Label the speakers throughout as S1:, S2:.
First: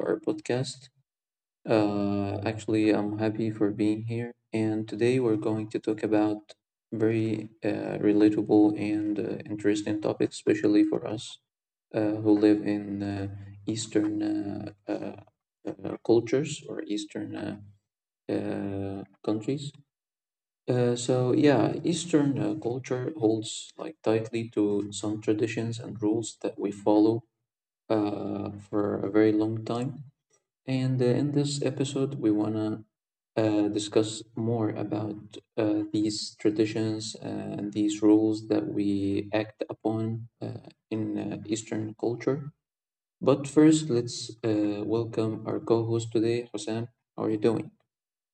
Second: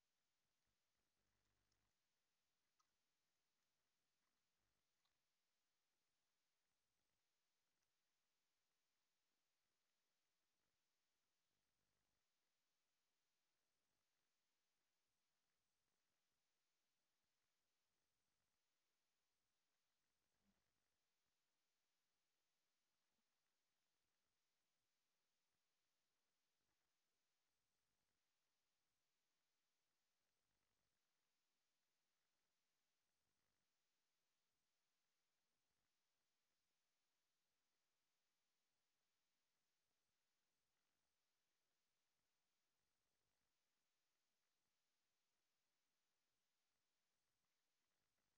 S1: our podcast. Actually, I'm happy for being here, and today we're going to talk about very relatable and interesting topics, especially for us who live in Eastern cultures or Eastern countries. So yeah, Eastern culture holds like tightly to some traditions and rules that we follow for a very long time. And in this episode, we want to discuss more about these traditions and these rules that we act upon in Eastern culture. But first, let's welcome our co host today, Hossein. How are you doing?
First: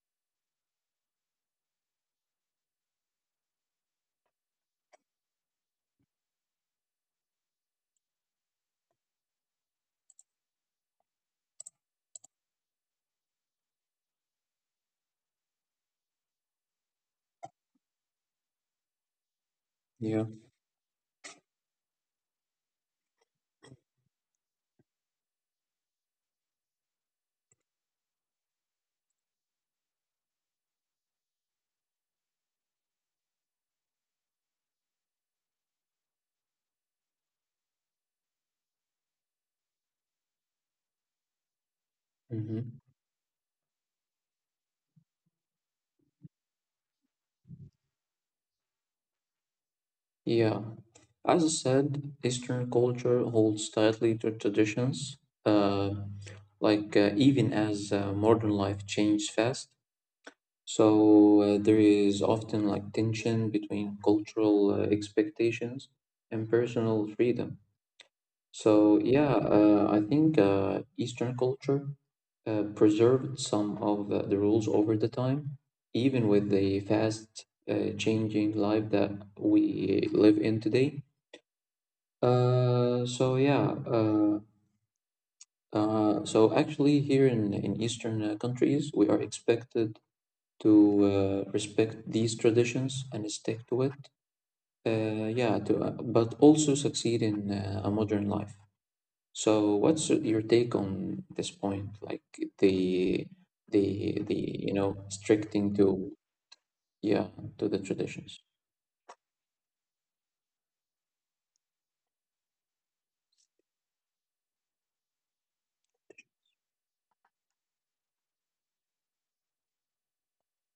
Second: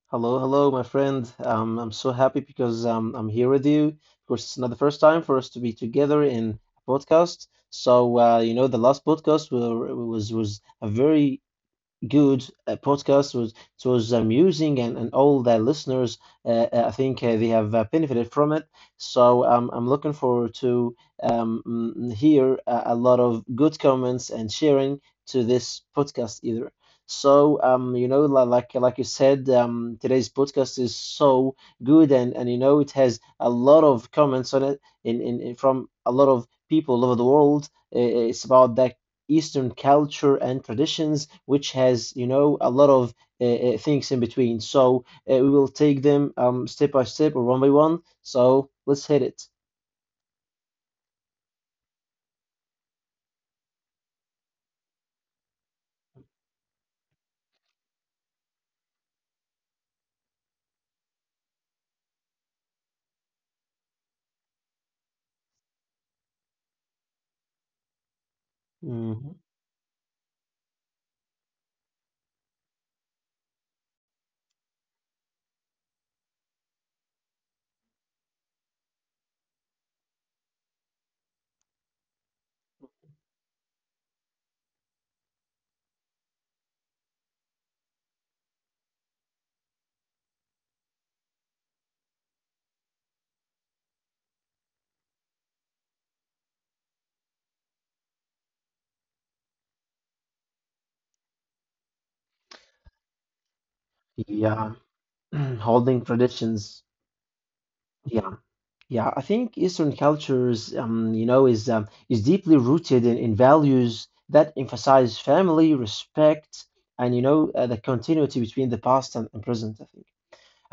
S2: Hello, hello, my friend. I'm so happy because I'm here with you. Of course, it's not the first time for us to be together in a podcast. So, the last podcast was a very good podcast. It was amusing, and all the listeners, I think they have benefited from it. So I'm looking
S1: Yeah.
S2: forward to hear a lot of good comments and sharing to this podcast either. So like you said, today's podcast is so good, and it has a lot of comments on it in from a lot of people all over the world. It's about that Eastern culture and traditions, which has, you know, a
S1: Mm-hmm.
S2: lot of uh, things in between. So we will take them step by step or one by one. So let's hit it.
S1: Yeah. As I said, Eastern culture holds tightly to traditions, uh, like even as modern life changes fast. So there is often like tension between cultural expectations and personal freedom. So
S2: Mhm.
S1: yeah, I think Eastern culture preserved some of the rules over the time, even with the fast changing life that we live in today. Uh, so yeah, uh, so actually here in Eastern countries, we are expected to respect these traditions and stick to it. But also succeed in a modern life. So, what's your take on this point? Like the the you
S2: Yeah,
S1: know stricting
S2: holding
S1: to
S2: traditions.
S1: yeah to the
S2: Yeah,
S1: traditions.
S2: yeah. I think Eastern cultures, is deeply rooted in values that emphasize family, respect, and the continuity between the past and present. I think.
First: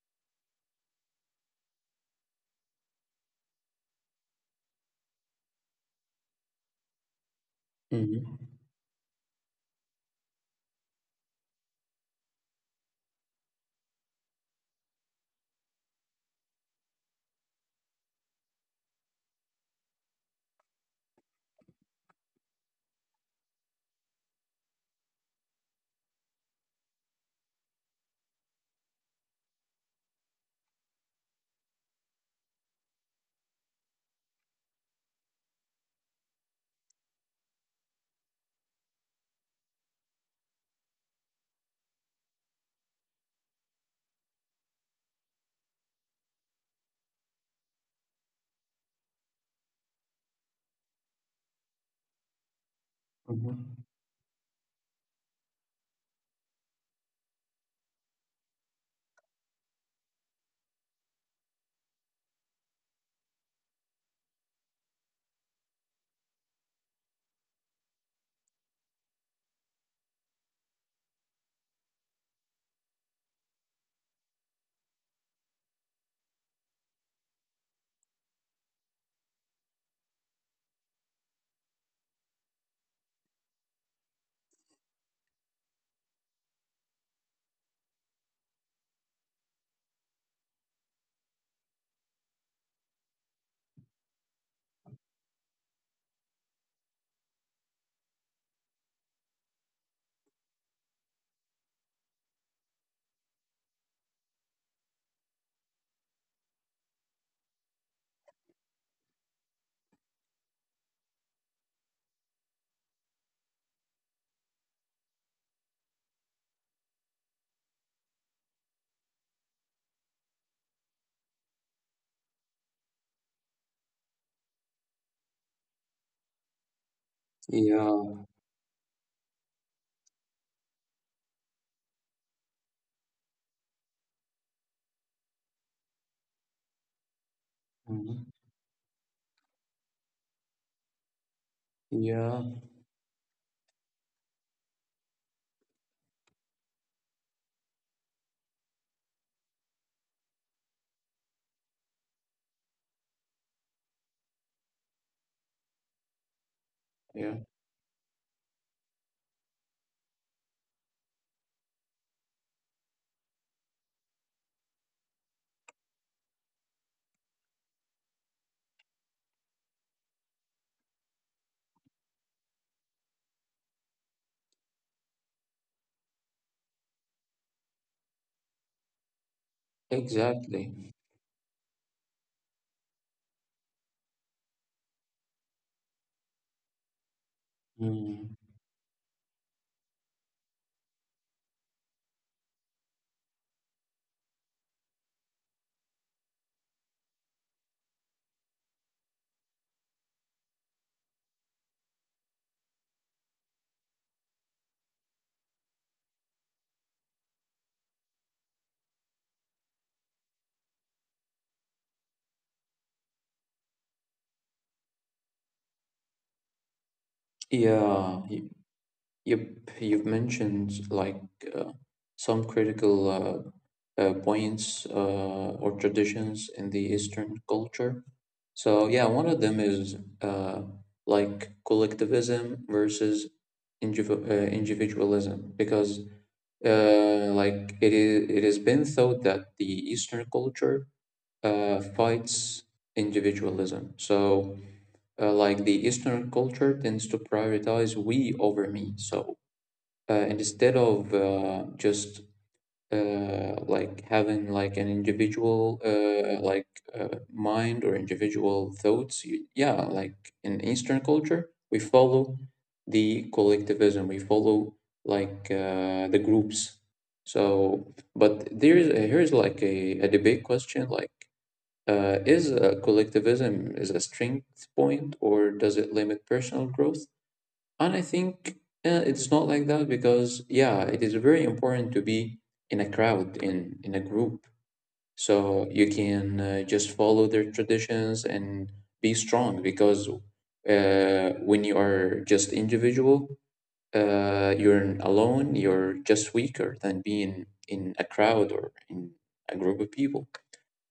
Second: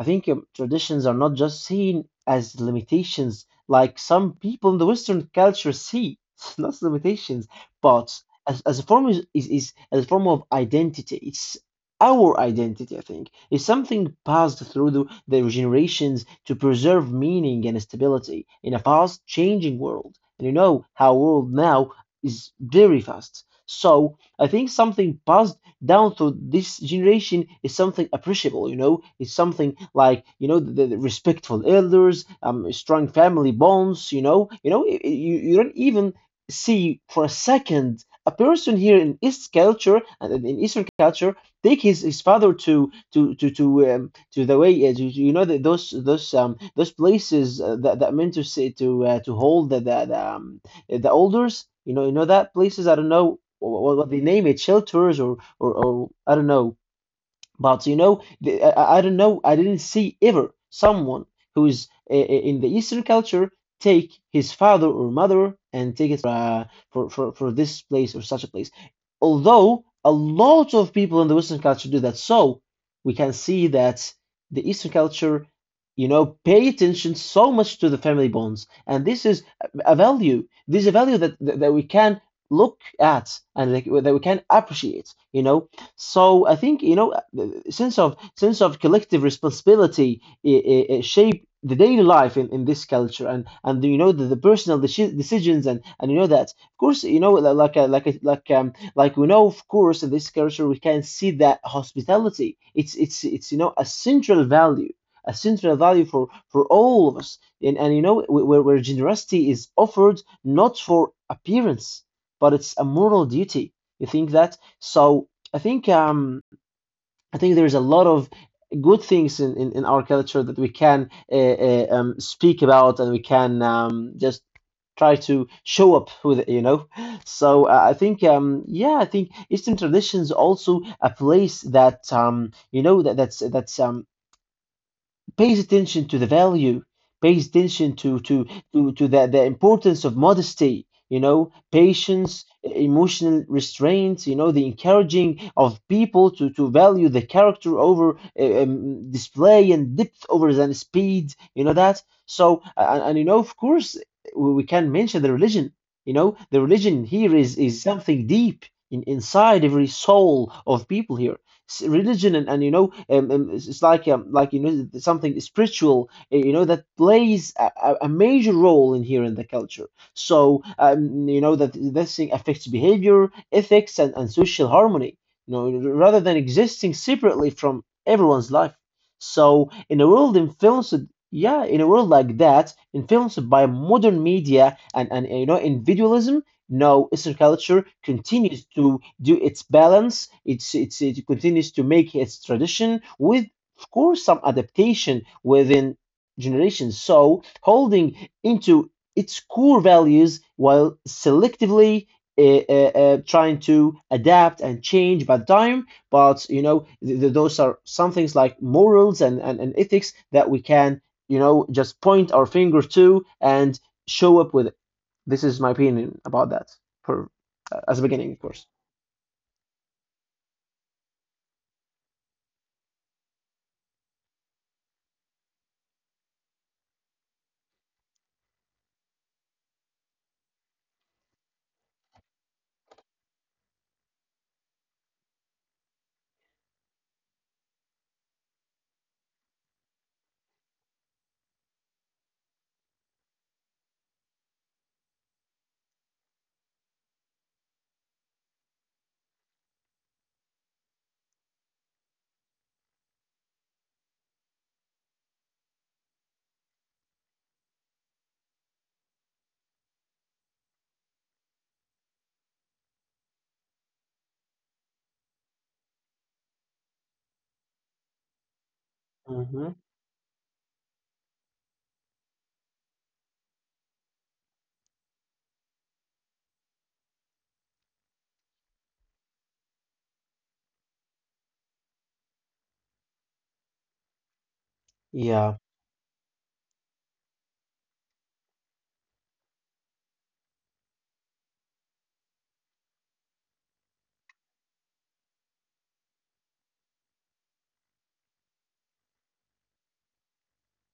S2: I think traditions are not just seen as limitations, like some people in the Western culture see, not limitations, but
S1: Hmm.
S2: as a form is as a form of identity. It's our identity, I think. It's something passed through the generations to preserve meaning and stability in a fast changing world. And you know how world now is very fast. So I think something passed down to this generation is something appreciable, it's something like, the respectful elders, strong family bonds, you don't even see for a second a person here in East culture and in Eastern culture take his father to the way those places that meant to say to hold the elders that places I don't know
S1: Hmm.
S2: what they name it shelters or I don't know. But I don't know. I didn't see ever someone who is in the Eastern culture take his father or mother and take it for this place or such a place. Although a lot of people in the Western culture do that, so we can see that the Eastern culture, pay attention so much to the family bonds, and this is a value. This is a value that we can look at and like, that we can appreciate. So I think the sense of collective responsibility shape the daily life in this culture and the personal decisions and you know that of course like we know of course in this culture we can see that hospitality it's a central value for all of us and where generosity is offered not for appearance but it's a moral duty you think that so I think um, I think there is a lot of good things in our culture that we can speak about and we can just try to show up with it, you know. So I think
S1: Yeah.
S2: yeah, I think Eastern traditions also a place that that that's pays attention to the value, pays attention to
S1: Hmm.
S2: to to, to the importance of modesty, you know, patience,
S1: Yeah.
S2: emotional restraint, you know, the encouraging of people to value the character over display and depth over than speed, you know that. So and of course, we can mention the religion. The religion here
S1: Yeah.
S2: is something deep inside every soul of people here religion and it's like something spiritual that plays a major role in here in the culture so that this thing affects behavior ethics and social harmony you know rather than existing separately from everyone's life so in a world
S1: Exactly.
S2: influenced yeah, in a world like that influenced by modern media and individualism no, Eastern culture
S1: Mm.
S2: continues to do its balance. It continues to make its tradition with, of course, some adaptation within generations. So holding into its core values while selectively uh, trying to adapt and change by time. But th th those are some things like morals and ethics that we can, just point our finger to and show up with this is my opinion about that for as a
S1: Yeah.
S2: beginning, of course.
S1: Yep, you've mentioned like uh, some critical points or traditions in the Eastern culture. So yeah, one of them is like collectivism versus individualism, because like it has been thought that the Eastern culture fights individualism. So like the Eastern culture tends to prioritize we over me. So instead of just like having like an individual like mind or individual thoughts you, yeah, like in eastern culture we follow the collectivism, we follow like the groups. So but there is here's like
S2: Hmm.
S1: a debate question, like is collectivism is a strength point or does it limit personal growth? And I think it's not like that because, yeah, it is very important to be in a crowd, in a group,
S2: Yeah,
S1: so you can just follow their traditions and be strong. Because when you are just individual, you're alone. You're just weaker than being in a crowd or in a group of people,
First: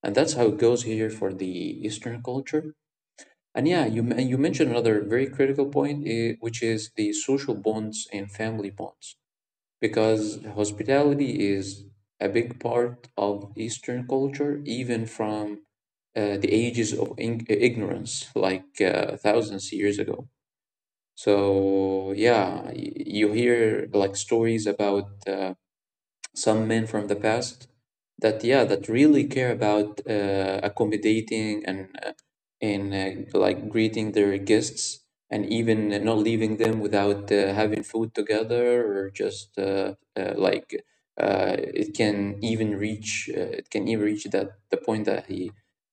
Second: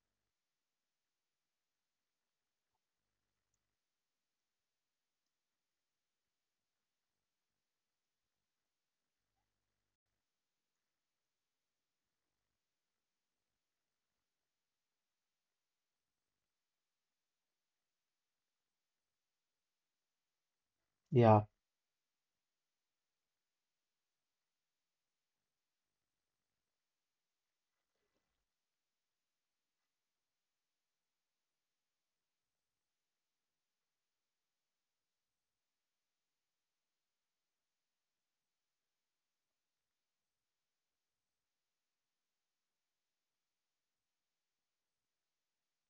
S1: and that's how it goes here for the Eastern culture. And yeah, you mentioned another very critical point, eh, which is the social bonds and family bonds, because hospitality is a big part of Eastern culture, even from the ages of ignorance, like thousands of years ago.
S2: yeah,
S1: So yeah, you hear like stories about some men from the past that yeah, that really care about accommodating and in like greeting their guests, and even not leaving them without having food together or just like it can even reach that the point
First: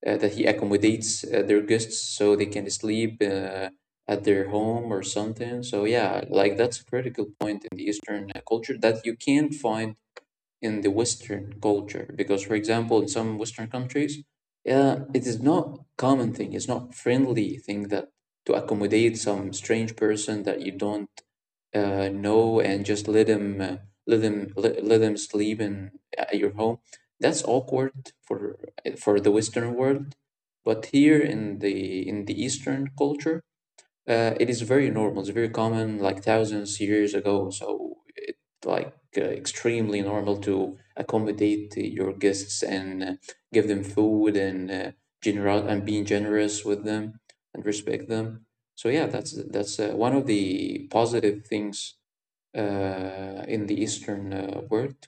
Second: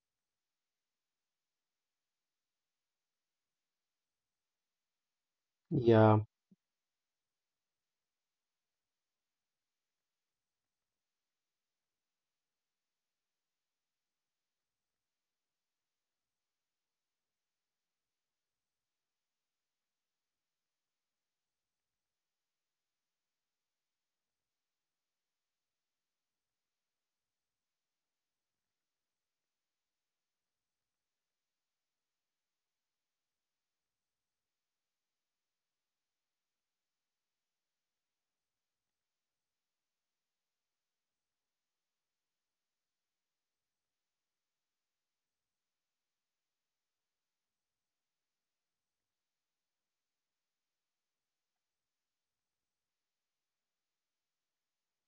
S1: that he accommodates their guests so they can sleep at their home or something. So
S2: yeah,
S1: yeah, like that's a critical point in the eastern culture that you can find in the Western culture. Because, for example, in some Western countries, it is not common thing. It's not friendly thing that to accommodate some strange person that you don't know and just let him let him sleep in at your home. That's awkward for the Western world, but here in the Eastern culture, it is very normal. It's very common, like thousands years ago. So it like extremely normal to accommodate your guests and give them food and general and being generous with them and respect them. So yeah, that's that's one of the positive things in the Eastern world.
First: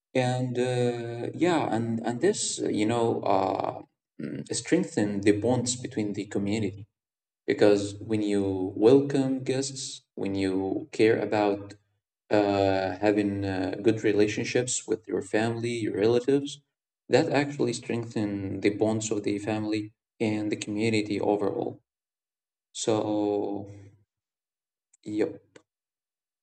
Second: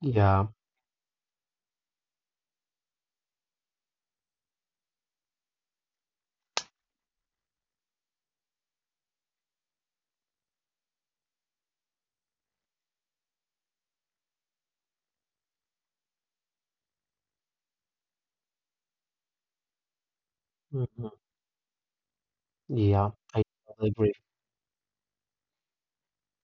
S2: yeah,
S1: And yeah, and this strengthen the bonds between the community, because when you welcome guests, when you care about having good relationships with your family, your relatives, that actually strengthen the bonds of the family and the
S2: hmm,
S1: community overall.
S2: yeah. I
S1: So,
S2: totally agree.
S1: yep.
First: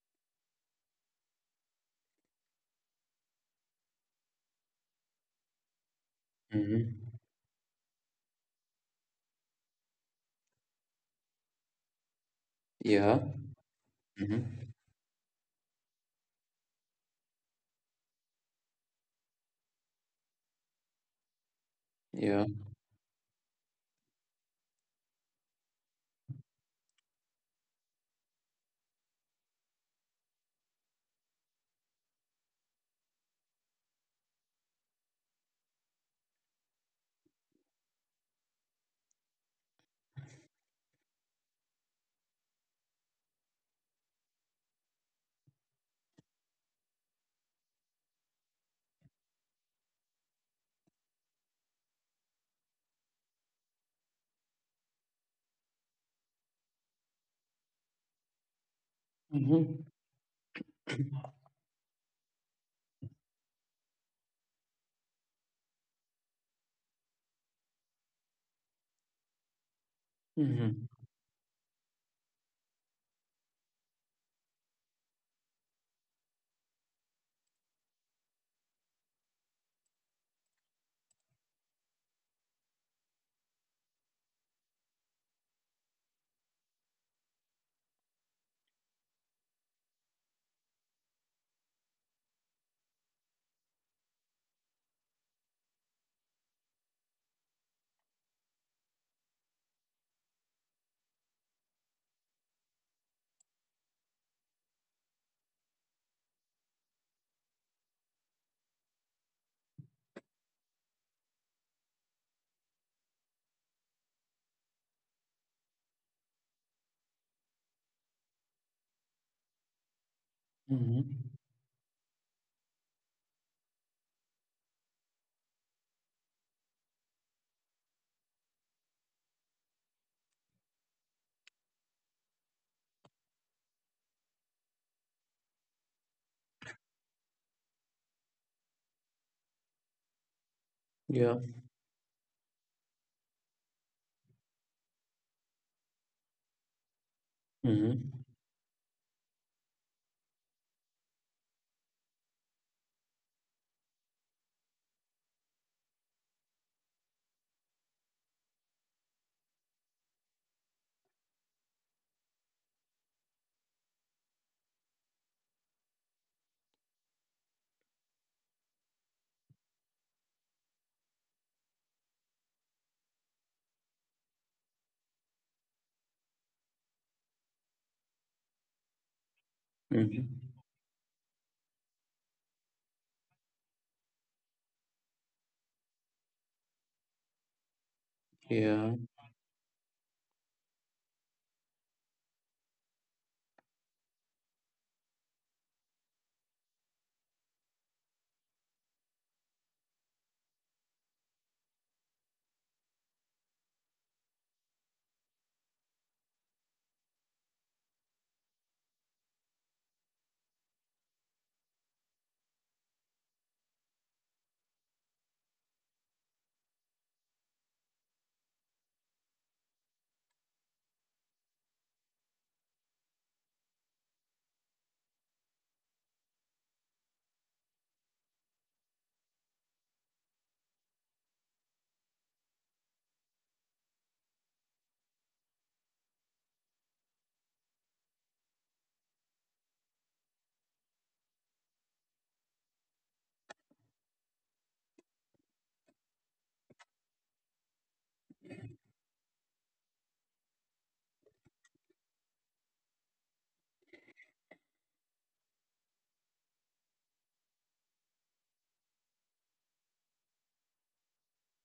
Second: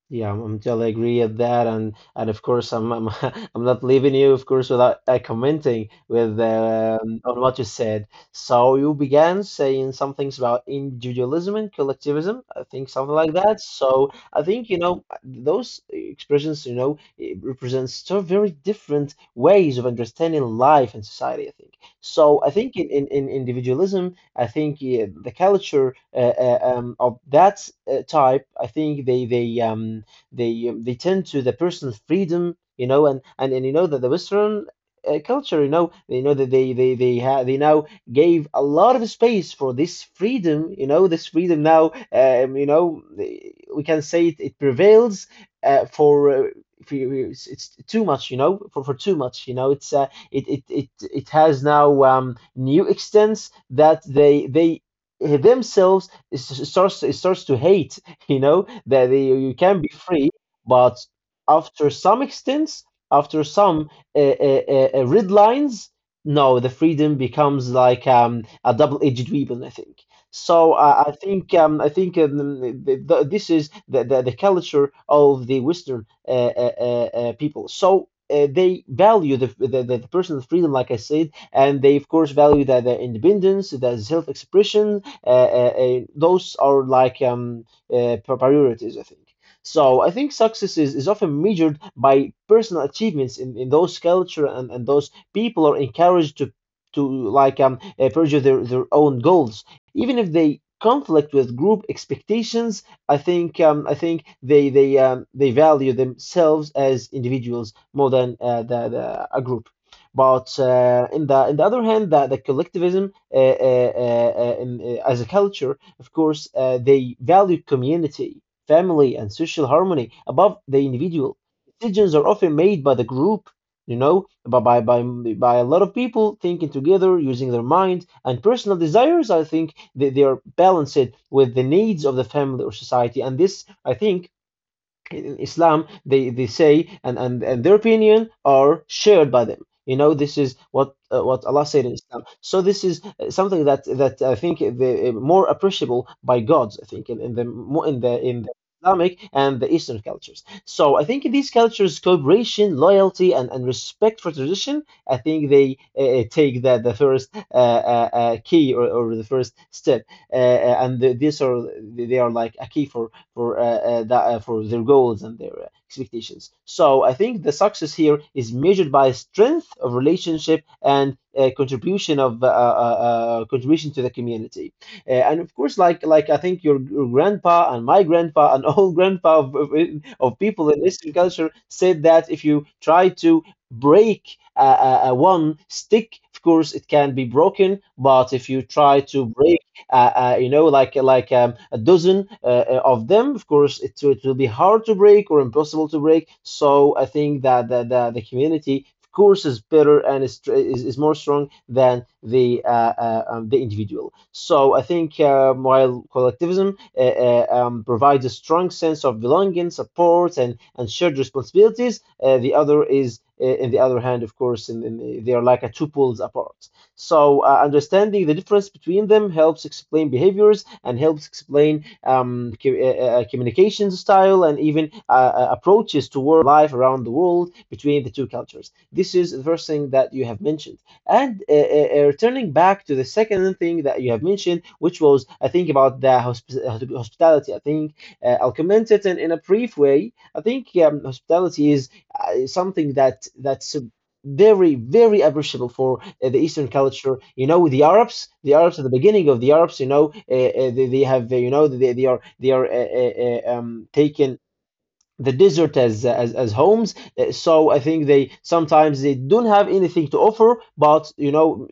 S2: Yeah, I'm totally agree at that, and of course I'm I'm not leaving you, of course, without commenting with
S1: Hmm.
S2: on what you said. So you began saying some things about individualism and collectivism, I think something
S1: Yeah.
S2: like that. So
S1: Hmm.
S2: I think those expressions, it represents two very different ways of understanding life and society, I think. So
S1: Yeah.
S2: I think in individualism I think the culture of that type, I think they tend to the personal freedom, and that the Western culture, that they now gave a lot of space for this freedom, this freedom now, we can say it prevails uh, for. Uh, it's too much, for too much, it's it has now new extents that they themselves it starts to hate. You know that you can
S1: Hmm.
S2: be free, but after some extents, after some red lines, no, the freedom becomes like a double-edged weapon. I think. So
S1: Hmm.
S2: I think th th this is the culture of the Western people. So they value the personal freedom, like I said, and they, of course, value that the independence, their self expression. Those are like priorities, I think. So I think success is often measured by personal achievements in those culture and those people are encouraged to like pursue their own goals, even if they conflict with group expectations. I think they value themselves as individuals more than the a group. But in the other hand, the collectivism, as a culture, of course, they value community, family, and social harmony above the
S1: Hmm.
S2: individual. Decisions are often made by the group, you know, by by by, by a lot of people thinking together, using their minds and personal desires. I think they are balanced with the needs of the family or society, and this, I think in Islam, they say, and their opinion are shared by them. This is what uh,
S1: Yeah.
S2: what Allah said in Islam. So this is something that I think the more appreciable by gods, I think, in, in the mo- in the
S1: Hmm.
S2: in the Islamic and the Eastern cultures. So I think these cultures, cooperation, loyalty, and respect for tradition, I think they take the first key or the first step, and these are like a key for their goals and their expectations. So I think the success here is measured by strength of relationship and contribution of contribution to the community. And of course, like I think your grandpa and my grandpa and all grandpa of, of,
S1: Hmm.
S2: of people in Eastern culture said that if you try to break one stick, of course, it can be broken. But if you
S1: Yeah.
S2: try to break a dozen of them. Of course, it will be hard to break or impossible to break. So I think that the community of course is better and is more strong than the individual. So I think while collectivism provides a strong sense of belonging, support, and shared responsibilities, the other is, in the other hand, of course, they are like a two poles apart. So, understanding the difference between them helps explain behaviors and helps explain communication style and even approaches toward life around the world between the two cultures. This is the first thing that you have mentioned. And returning back to the second thing that you have mentioned, which was, I think, about the hospitality. I think I'll comment it in a brief way. I think hospitality is something that's very very appreciable for the Eastern culture. You know, the Arabs at the beginning of the Arabs, you know, they have you know they are they are taken the desert as as homes. So I think they sometimes they don't have anything to offer, but you know,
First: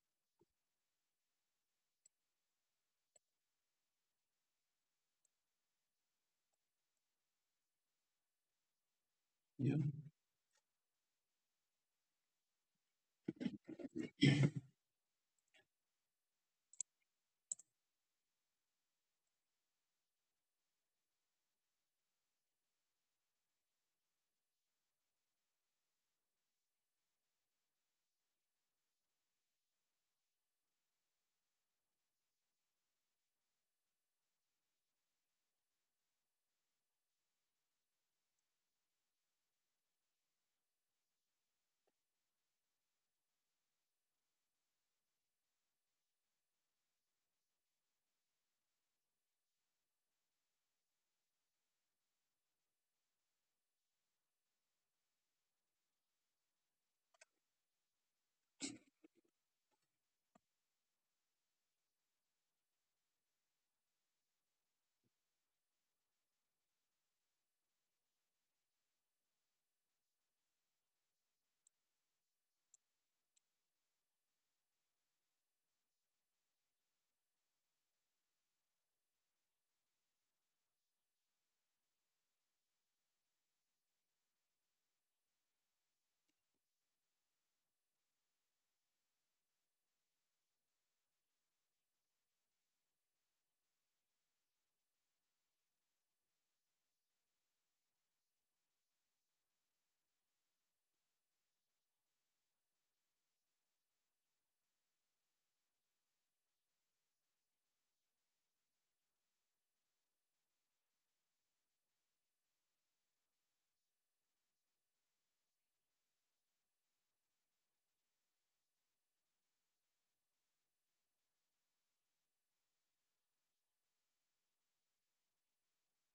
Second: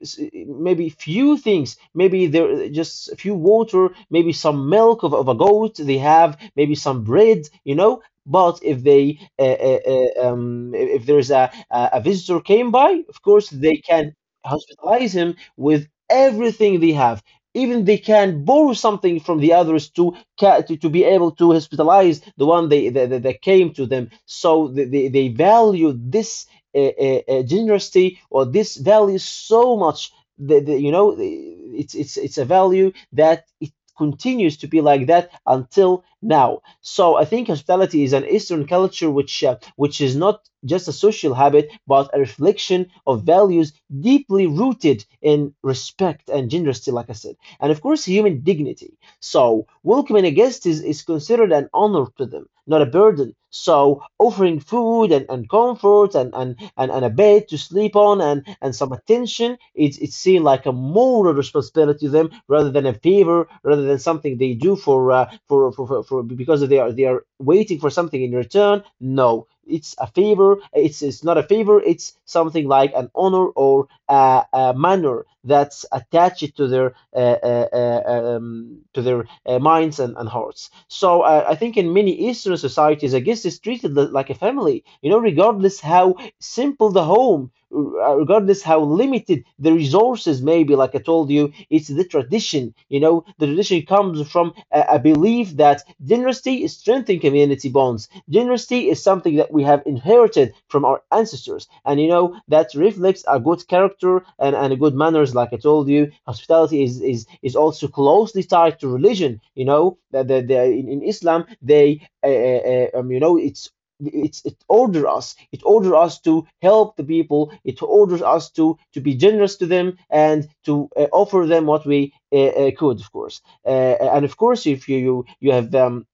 S2: maybe few things, maybe there just a few water, maybe some milk of a goat they have, maybe some bread, you know. But if they
S1: Yeah.
S2: if there's a visitor came by, of course they can hospitalize him with everything they have. Even they can borrow something from the others to to be able to hospitalize the one that came to them. So they valued this generosity or this value so much. You know, it's a value that it continues to be like that until now. So I think hospitality is an Eastern culture which is not just a social habit, but a reflection of values deeply rooted in respect and generosity, like I said, and of course human dignity. So welcoming a guest is considered an honor to them, not a burden. So offering food and comfort and a bed to sleep on and some attention, it's seen like a moral responsibility to them rather than a favor, rather than something they do for because they are waiting for something in return. No, it's a favor. It's not a favor. It's something like an honor or manner that's attached to their minds and hearts. So I think in many Eastern societies, a guest is treated like a family. You know, regardless how simple the home, regardless how limited the resources may be, like I told you, it's the tradition. You know, the tradition comes from a belief that generosity is strengthening community bonds. Generosity is something that we have inherited from our ancestors, and you know that reflects a good character and good manners. Like I told you, hospitality is also closely tied to religion. You know that in Islam they you know it's it orders us to help the people. It orders us to be generous to them and to offer them what we could, of course. uh, and of course, if you have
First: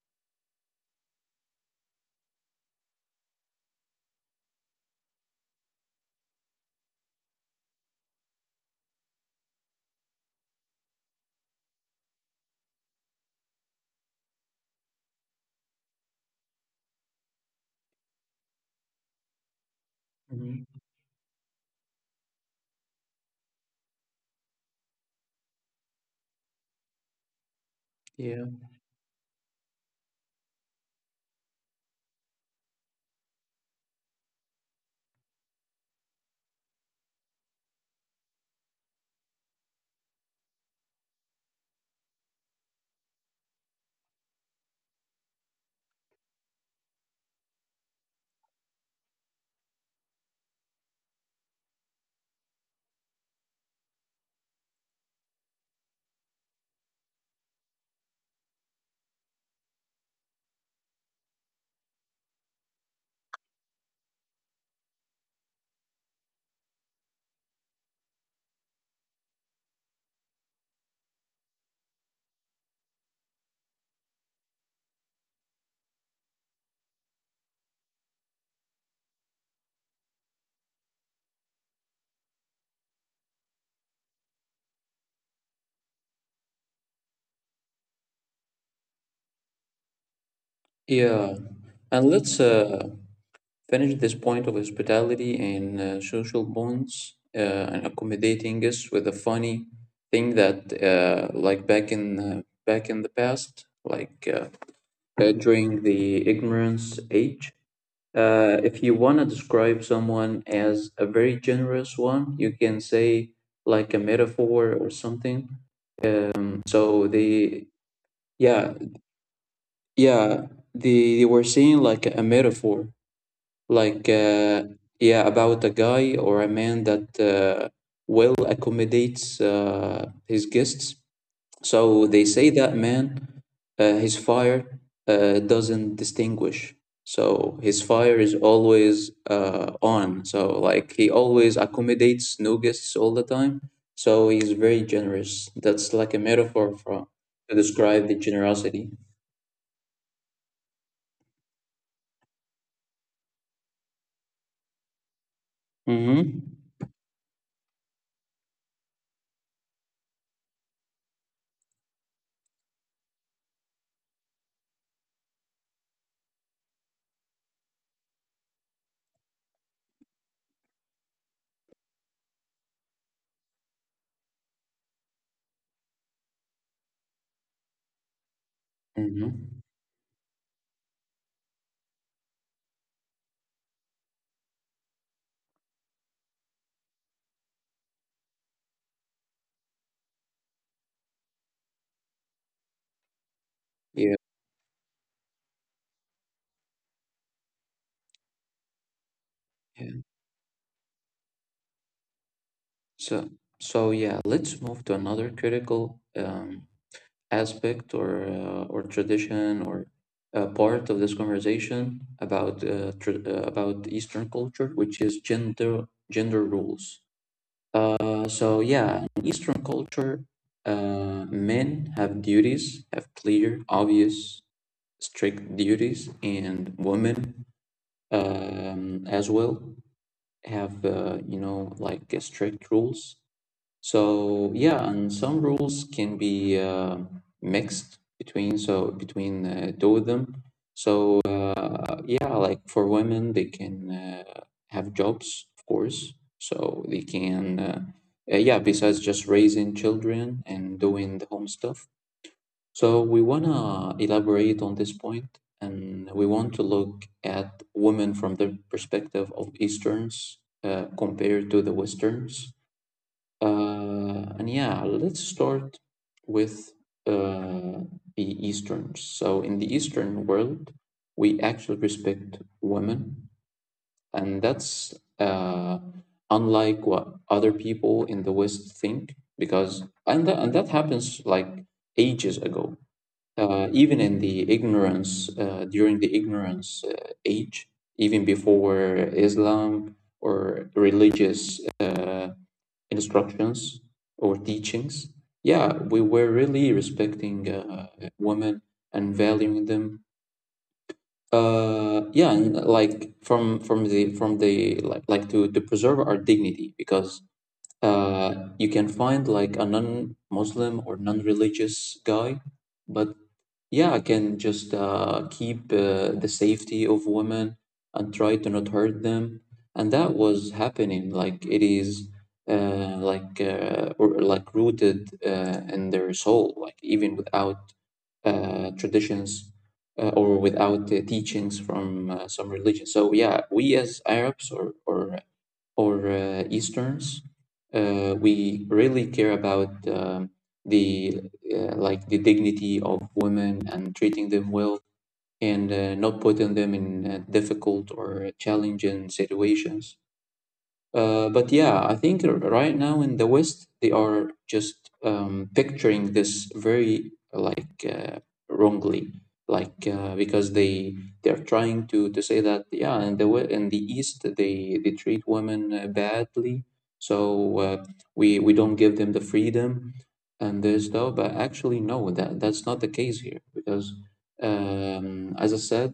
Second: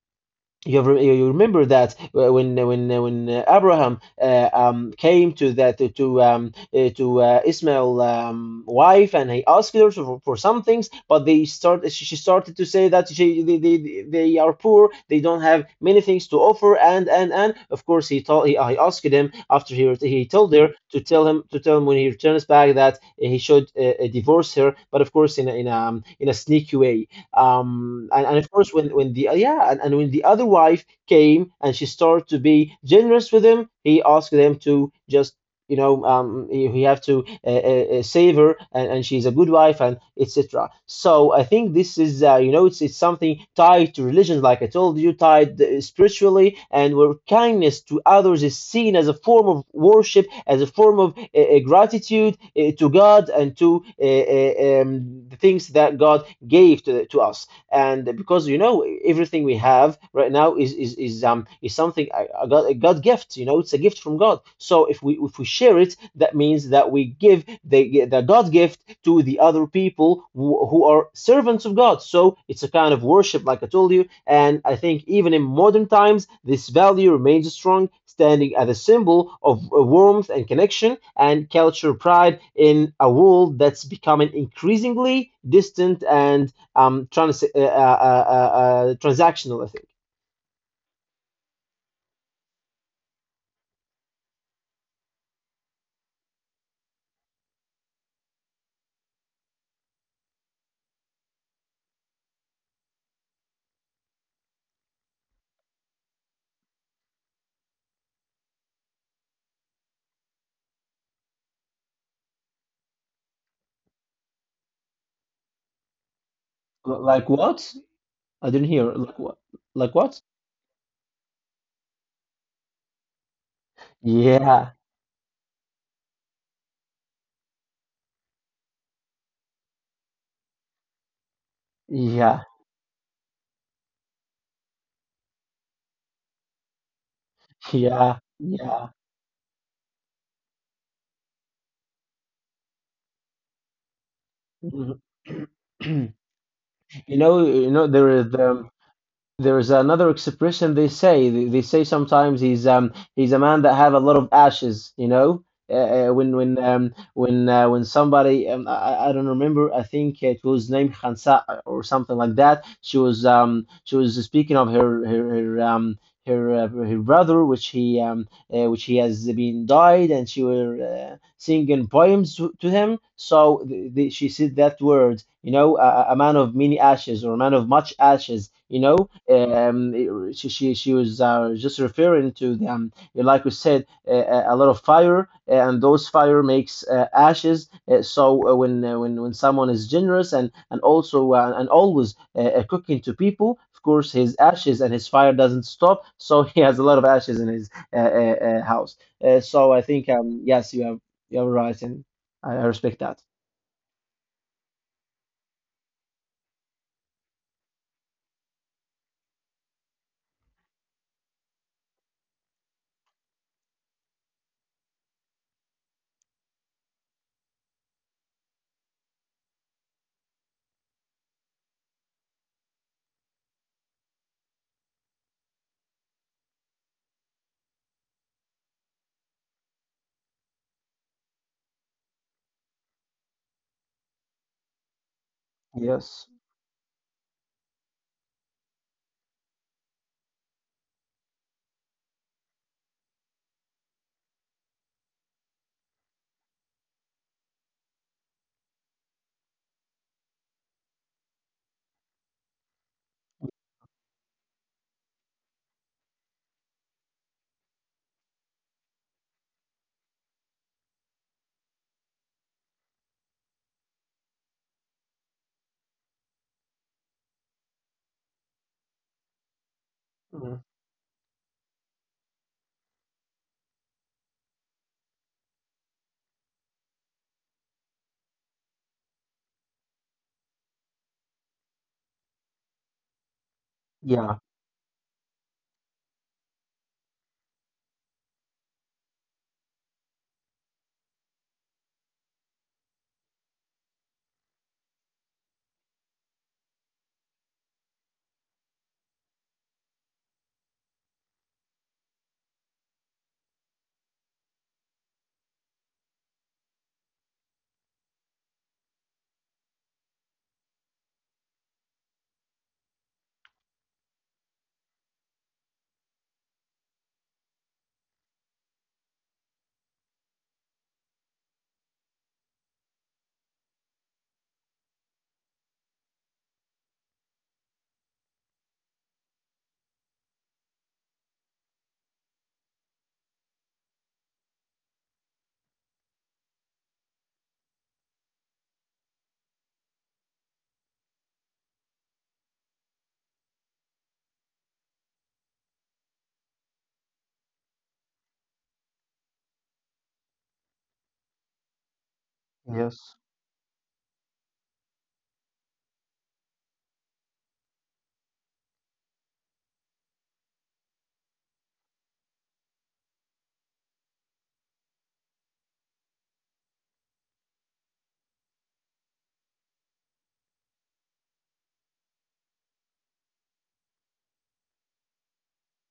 S2: you have, you remember that when Abraham came to that to Ismail's wife and he asked her for some things, but they start she started to say that she they are poor, they don't have many things to offer. And of course, I asked him after he told
S1: Hmm.
S2: her to tell him, to tell him when he returns back that he should divorce her, but of course in a in a sneaky way. And
S1: Yeah.
S2: of course, when the, yeah, and when the other wife came and she started to be generous with him, he asked them to just, you know, you, you have to save her, and she's a good wife, and etc. So I think this is, you know, it's something tied to religion, like I told you, tied spiritually, and where kindness to others is seen as a form of worship, as a form of gratitude to God and to the things that God gave to us. And because, you know, everything we have right now is something a God gift. You know, it's a gift from God. So if we share it, that means that we give the God gift to the other people who are servants of God. So it's a kind of worship, like I told you. And I think even in modern times, this value remains strong, standing as a symbol of warmth and connection and cultural pride in a world that's becoming increasingly distant and transactional ethic.
S1: Yeah. And let's finish this point of hospitality and social bonds and accommodating us with a funny thing that like back in the past, like during the ignorance age, if you want to describe someone as a very generous one, you can say like a metaphor or something. Um, so
S2: Like
S1: they,
S2: what? I didn't
S1: yeah,
S2: hear. Like what? Like what?
S1: yeah, they were saying like a metaphor, like
S2: Yeah,
S1: yeah, about a guy or a man that well accommodates his guests. So they
S2: yeah,
S1: say that man his fire doesn't distinguish, so his fire
S2: yeah,
S1: is
S2: yeah.
S1: always on, so like he always accommodates new guests all the time, so he's very generous. That's like a metaphor for
S2: You know,
S1: to
S2: you know,
S1: describe
S2: there
S1: the
S2: is the
S1: generosity.
S2: there is another expression they say. They say sometimes he's a man that have a lot of ashes. You know, uh,
S1: Mm-hmm.
S2: when somebody I don't remember. I think it was named Khansa or something like that. She was, she was speaking of her her, her brother, which he, which he has been died, and she were singing poems to him. So she said that word, you know, a man of many ashes or a man of much ashes, you know.
S1: Mm-hmm.
S2: She was just referring to the, like we said, a lot of fire, and those fire makes ashes. So when someone is generous and also, and always cooking to people, of
S1: Yeah.
S2: course his ashes and his fire doesn't stop. So he has a lot of ashes in his house. So I think, yes, you have right, and I respect that.
S1: So, so yeah, let's move to another critical aspect or tradition or part of this conversation about tr about Eastern culture, which is gender rules. So yeah, in Eastern culture, men have duties, have clear, obvious, strict duties, and women as well have you know like strict rules. So yeah, and some rules can
S2: Yes.
S1: be mixed between, so between two of them. So yeah, like for women, they can have jobs, of course. So they can yeah, besides just raising children and doing the home stuff. So we wanna elaborate on this point, and we want to look at women from the perspective of Easterns compared to the Westerns. And yeah, let's start with uh, the Easterns. So, in the Eastern
S2: Mm.
S1: world, we actually respect women, and that's unlike what other people in the West think, because and that happens like ages ago. Even in
S2: Yeah.
S1: the ignorance, during the ignorance age, even before Islam or religious. Instructions or teachings, yeah, we were really respecting women and valuing them. Yeah, and like from the like to preserve our dignity, because you can find like a non-Muslim or non-religious guy, but yeah, I can just keep the safety of women and try to not hurt them. And that was happening. Like it is or like rooted in their soul. Like even without traditions or without teachings from some religion. So yeah, we as Arabs or Easterns. We really care about the like the dignity of women and treating them well and not putting them in difficult or challenging situations. But yeah, I think right now in
S2: Yes.
S1: the West, they are just picturing this very like wrongly, like because they are trying to say that yeah, in the East they treat women badly, so uh, we we don't give them the freedom and this stuff. But actually, no, that that's not the case here, because as I said,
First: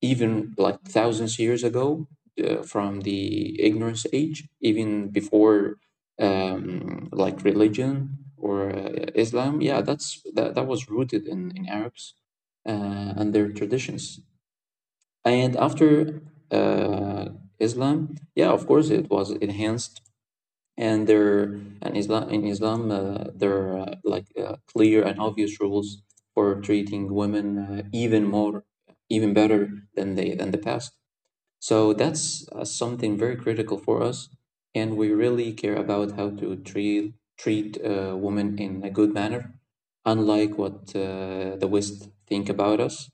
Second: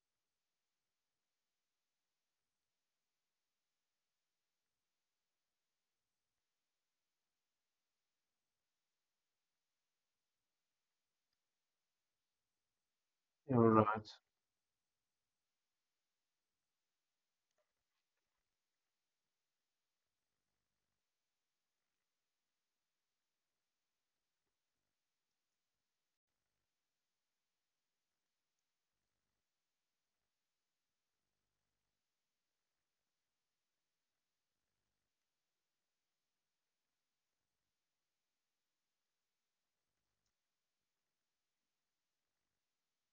S1: even like thousands years ago from the ignorance age, even before like religion or Islam. Yeah, that, that was rooted in Arabs uh, and their
S2: You're right.
S1: traditions. And after uh, Islam, yeah, of course, it was enhanced. And there, and Islam in Islam, there are like clear and obvious rules for treating women even more, even better than they than the past. So that's something very critical for us, and we really care about how to treat women in a good manner, unlike what the West think about us.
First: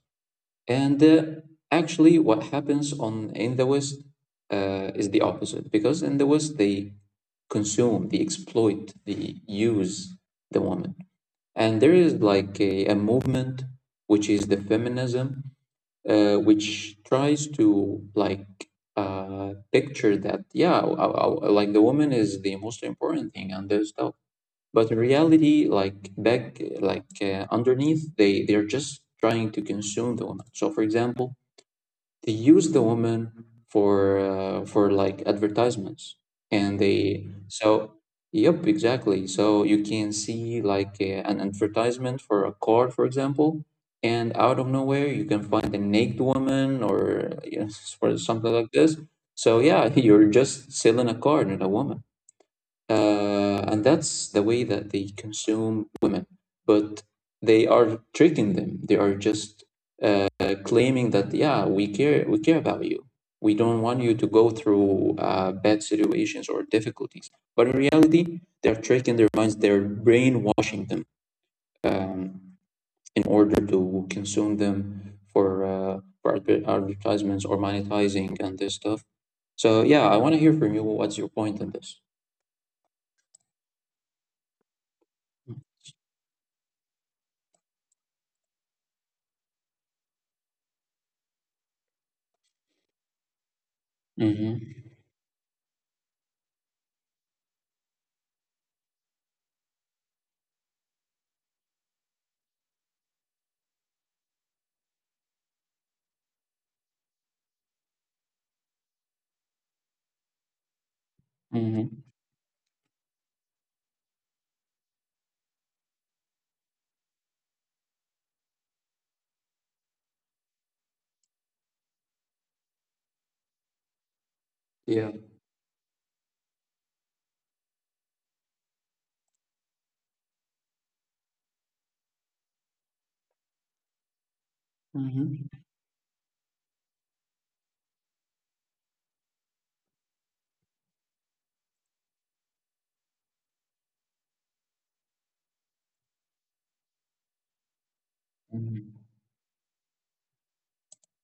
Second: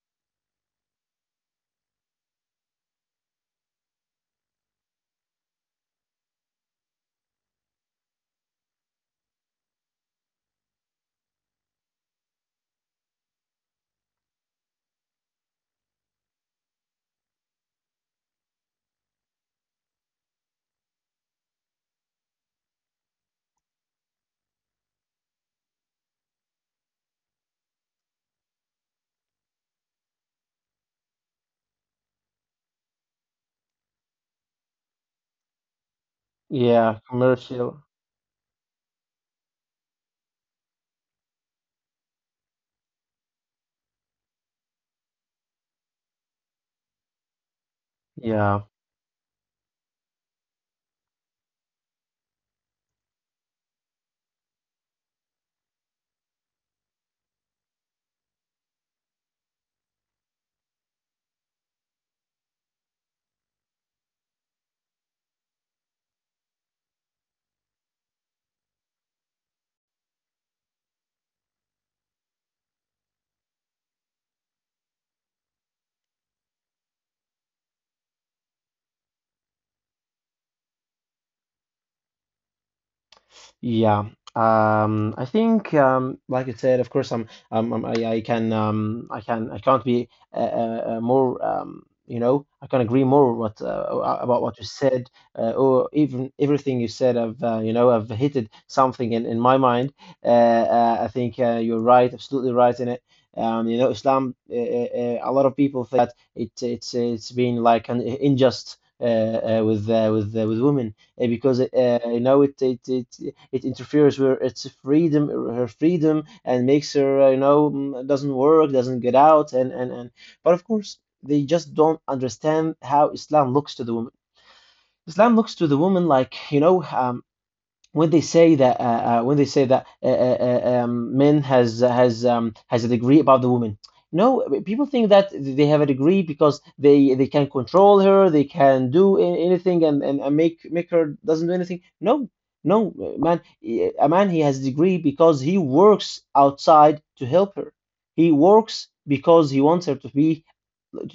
S1: And actually, what happens on in the West is the opposite, because in the West they consume, they exploit, they use the woman. And there is like a movement which is the feminism, which tries to like picture that yeah, like the woman is the most important thing and their stuff. But in reality, like back, like underneath, they are just trying to consume the woman. So, for example, they use the woman for like advertisements and
S2: Yeah.
S1: they
S2: Commercial.
S1: so yep exactly so you can see like an advertisement for a car, for example, and out of nowhere you can find a naked woman or you know, or something
S2: Yeah.
S1: like this so yeah you're just selling a car, not a woman. And that's the way that they consume women. But they are tricking them. They are just uh, claiming that yeah, we care about you. We don't want you to go through bad situations or difficulties. But in reality, they are tricking their minds. They're brainwashing them um, in order to consume them for advertisements or monetizing and this stuff. So yeah, I want to hear from you. What's your point on this?
S2: Yeah. I think, like I said, of course, I can, I can, I can't be more, you know, I can agree more what about
S1: Mm-hmm.
S2: what you said, or even everything you said. I've, you know, I've hitted something in my mind. Uh, I think you're right, absolutely right in it. You know, Islam. A lot of people think that it's been like an unjust with women because, you know, it, it interferes with its freedom, her freedom, and makes her, you know, mm, doesn't work, doesn't get out, and. But of course, they just don't understand how Islam looks to the woman.
S1: Yeah.
S2: Islam looks to the woman like, you know, when they say that men has, has a degree above the woman. No, people think that
S1: Mm-hmm.
S2: they have a degree because they can control her, they can do anything and make her doesn't do anything. No, no, man, a man, he has degree because he works outside to help her. He
S1: Mm-hmm.
S2: works because he wants her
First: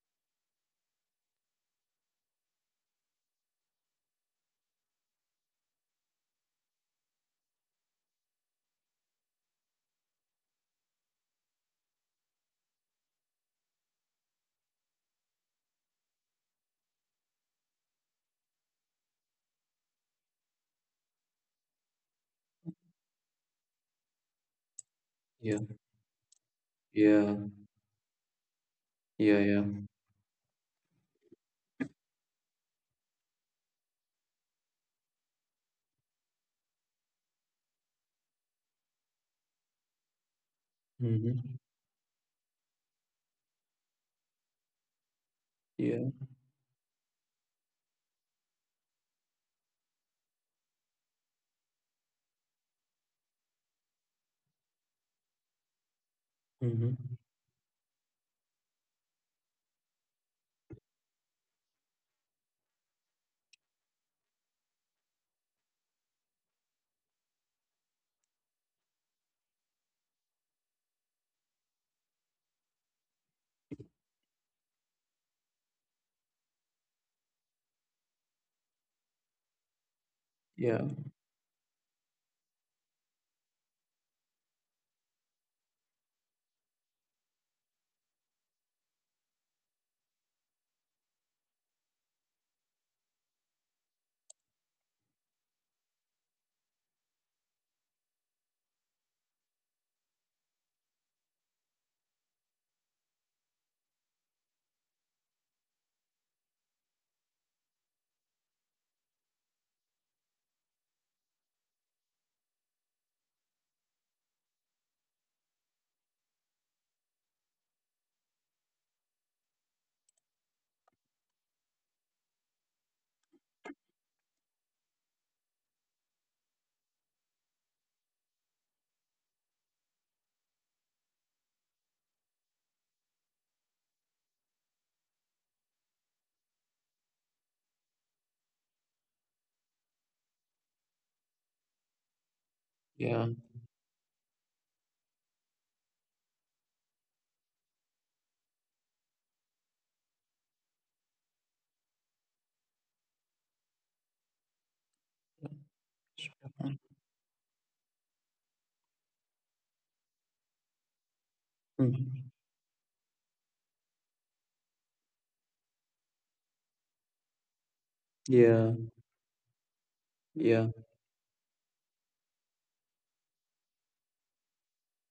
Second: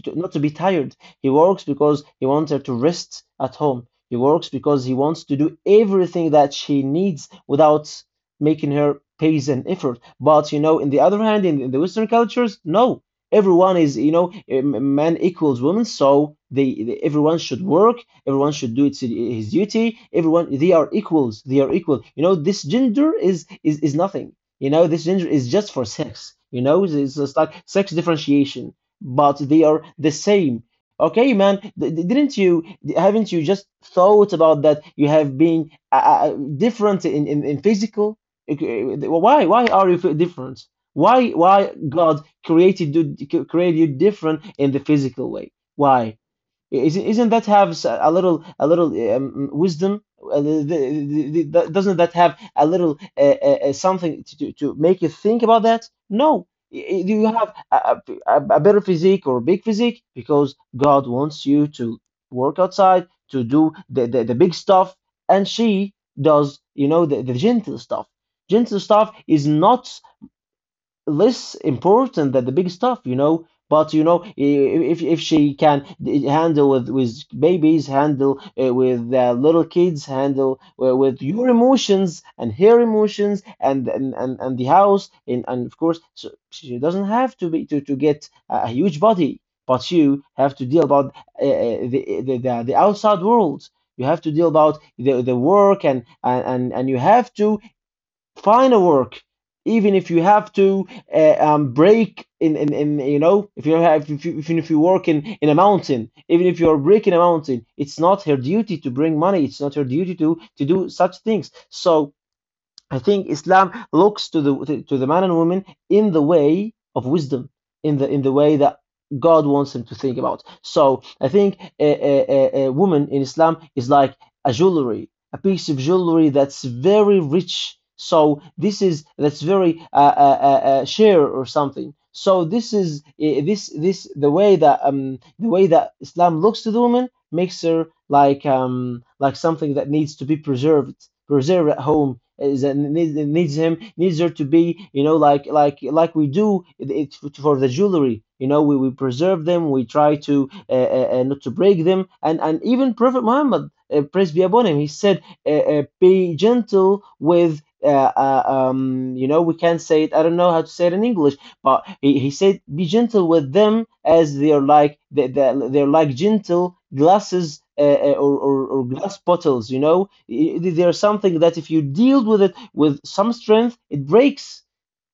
S2: to not to be tired. He works because he wants her to rest at home. He works because he wants to do everything that she needs without making her pays an effort. But you know, in the other hand, in the Western cultures, no. Everyone is, you know, man equals woman, so everyone should work, everyone should do its his duty. Everyone, they are equal. You know, this gender is nothing. You know, this gender is
S1: Yeah.
S2: just for sex. You know, it's
S1: Yeah.
S2: like sex differentiation, but
S1: Yeah.
S2: they
S1: Yeah.
S2: are the same. Okay, man. Didn't you? Haven't you just thought about that? You have been different in physical. Okay, why? Why are you different? Why?
S1: Mm-hmm.
S2: Why God created you different in the physical way? Why?
S1: Yeah.
S2: Isn't that have a little, a little wisdom? Doesn't that have a little something to make you think about that? No,
S1: Mm-hmm.
S2: you have a better physique or big physique because God wants you to work outside to do the big stuff, and she does the gentle stuff. Gentle stuff is not less important than the big stuff, you know. But you know, if she can handle with babies, handle with little kids, handle
S1: Yeah.
S2: with your emotions and her emotions, and the house, and of course, so she doesn't have to be to get a huge body, but you have to deal about the the outside world. You have to deal about the work, and you have to find a work even if you have to break in you know if you have if you work in a mountain even if you are breaking a mountain, it's not her duty to bring money, it's not her duty to do such things. So I think Islam looks to the man and woman in the way of wisdom, in the way that God wants him to think about. So I think a woman in Islam is like a jewelry, a piece of jewelry that's very rich. So this is that's very share or something. So this this the way that Islam looks to the woman mixer, like something that needs to be preserved, preserved at home, is that needs,
S1: Yeah.
S2: needs him, needs her to be, you know, like we do it for the jewelry, you know, we preserve them, we try to not to break them. And even Prophet Muhammad, praise be upon him, he said, be gentle with you know, we can't say it, I don't know how to say it in English, but he
S1: Mm-hmm.
S2: said, be gentle with them, as they're like they're like gentle glasses,
S1: Yeah.
S2: or glass bottles. You know,
S1: Yeah.
S2: they're something that if you deal with it with some strength, it breaks.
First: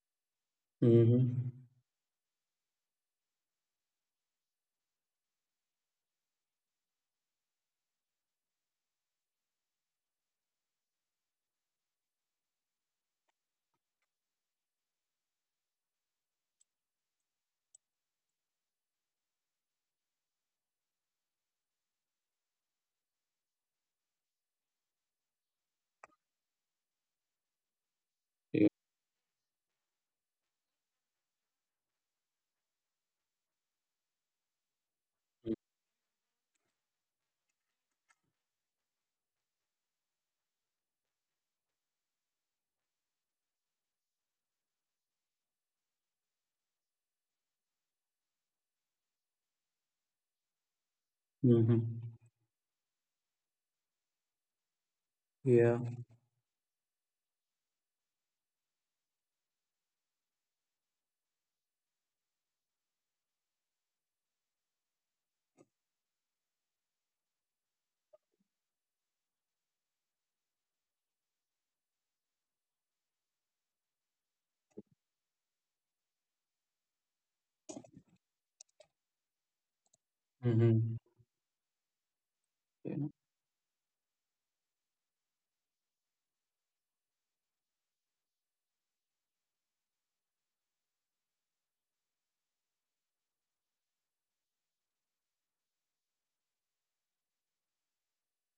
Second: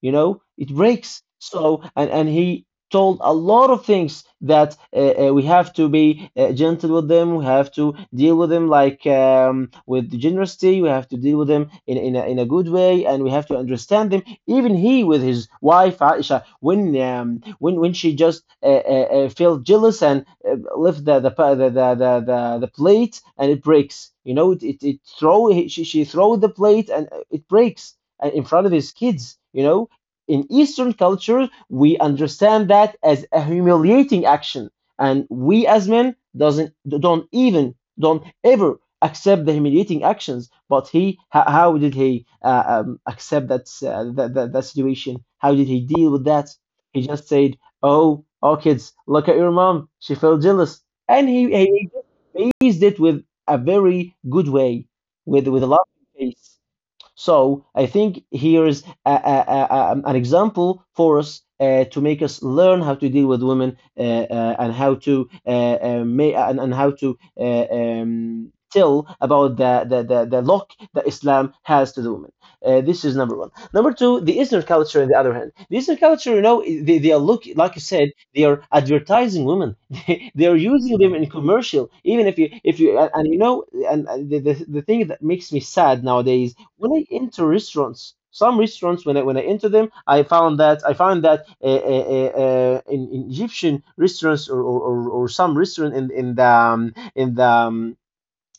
S2: You know, it breaks.
S1: Mm-hmm.
S2: So and he told a lot of things that we have to be gentle with them, we have to deal with them, like with generosity, we have to deal with them in a good way, and we have to understand them. Even he, with his wife Aisha, when she just felt jealous and left the, pa- the plate and it breaks. You know, it throw, she she throw the plate and it breaks in
S1: Yeah.
S2: front of his kids. You know, in Eastern culture, we understand that as a humiliating action, and we as men doesn't, don't even, don't ever accept the humiliating actions. But he, how did he accept that that situation? How did he deal with that? He just said, "Oh, kids, look at your mom. She felt jealous," and he
S1: Mm-hmm.
S2: he faced it with a very good way, with a
S1: Yeah.
S2: laughing face. So I think here is an example for us to make us learn how to deal with women and how to and how to tell about the lock that Islam has to the women. This is number one. Number two, the Eastern culture, on the other hand. The Eastern culture, you know, they are look, like you said, they are advertising women. They are using
S1: Mm-hmm.
S2: them in commercial, even if you
S1: Yeah.
S2: and you know, and the thing that makes me sad nowadays when I enter restaurants, some restaurants, when I enter them, I found that, I found that in Egyptian restaurants or some restaurant in the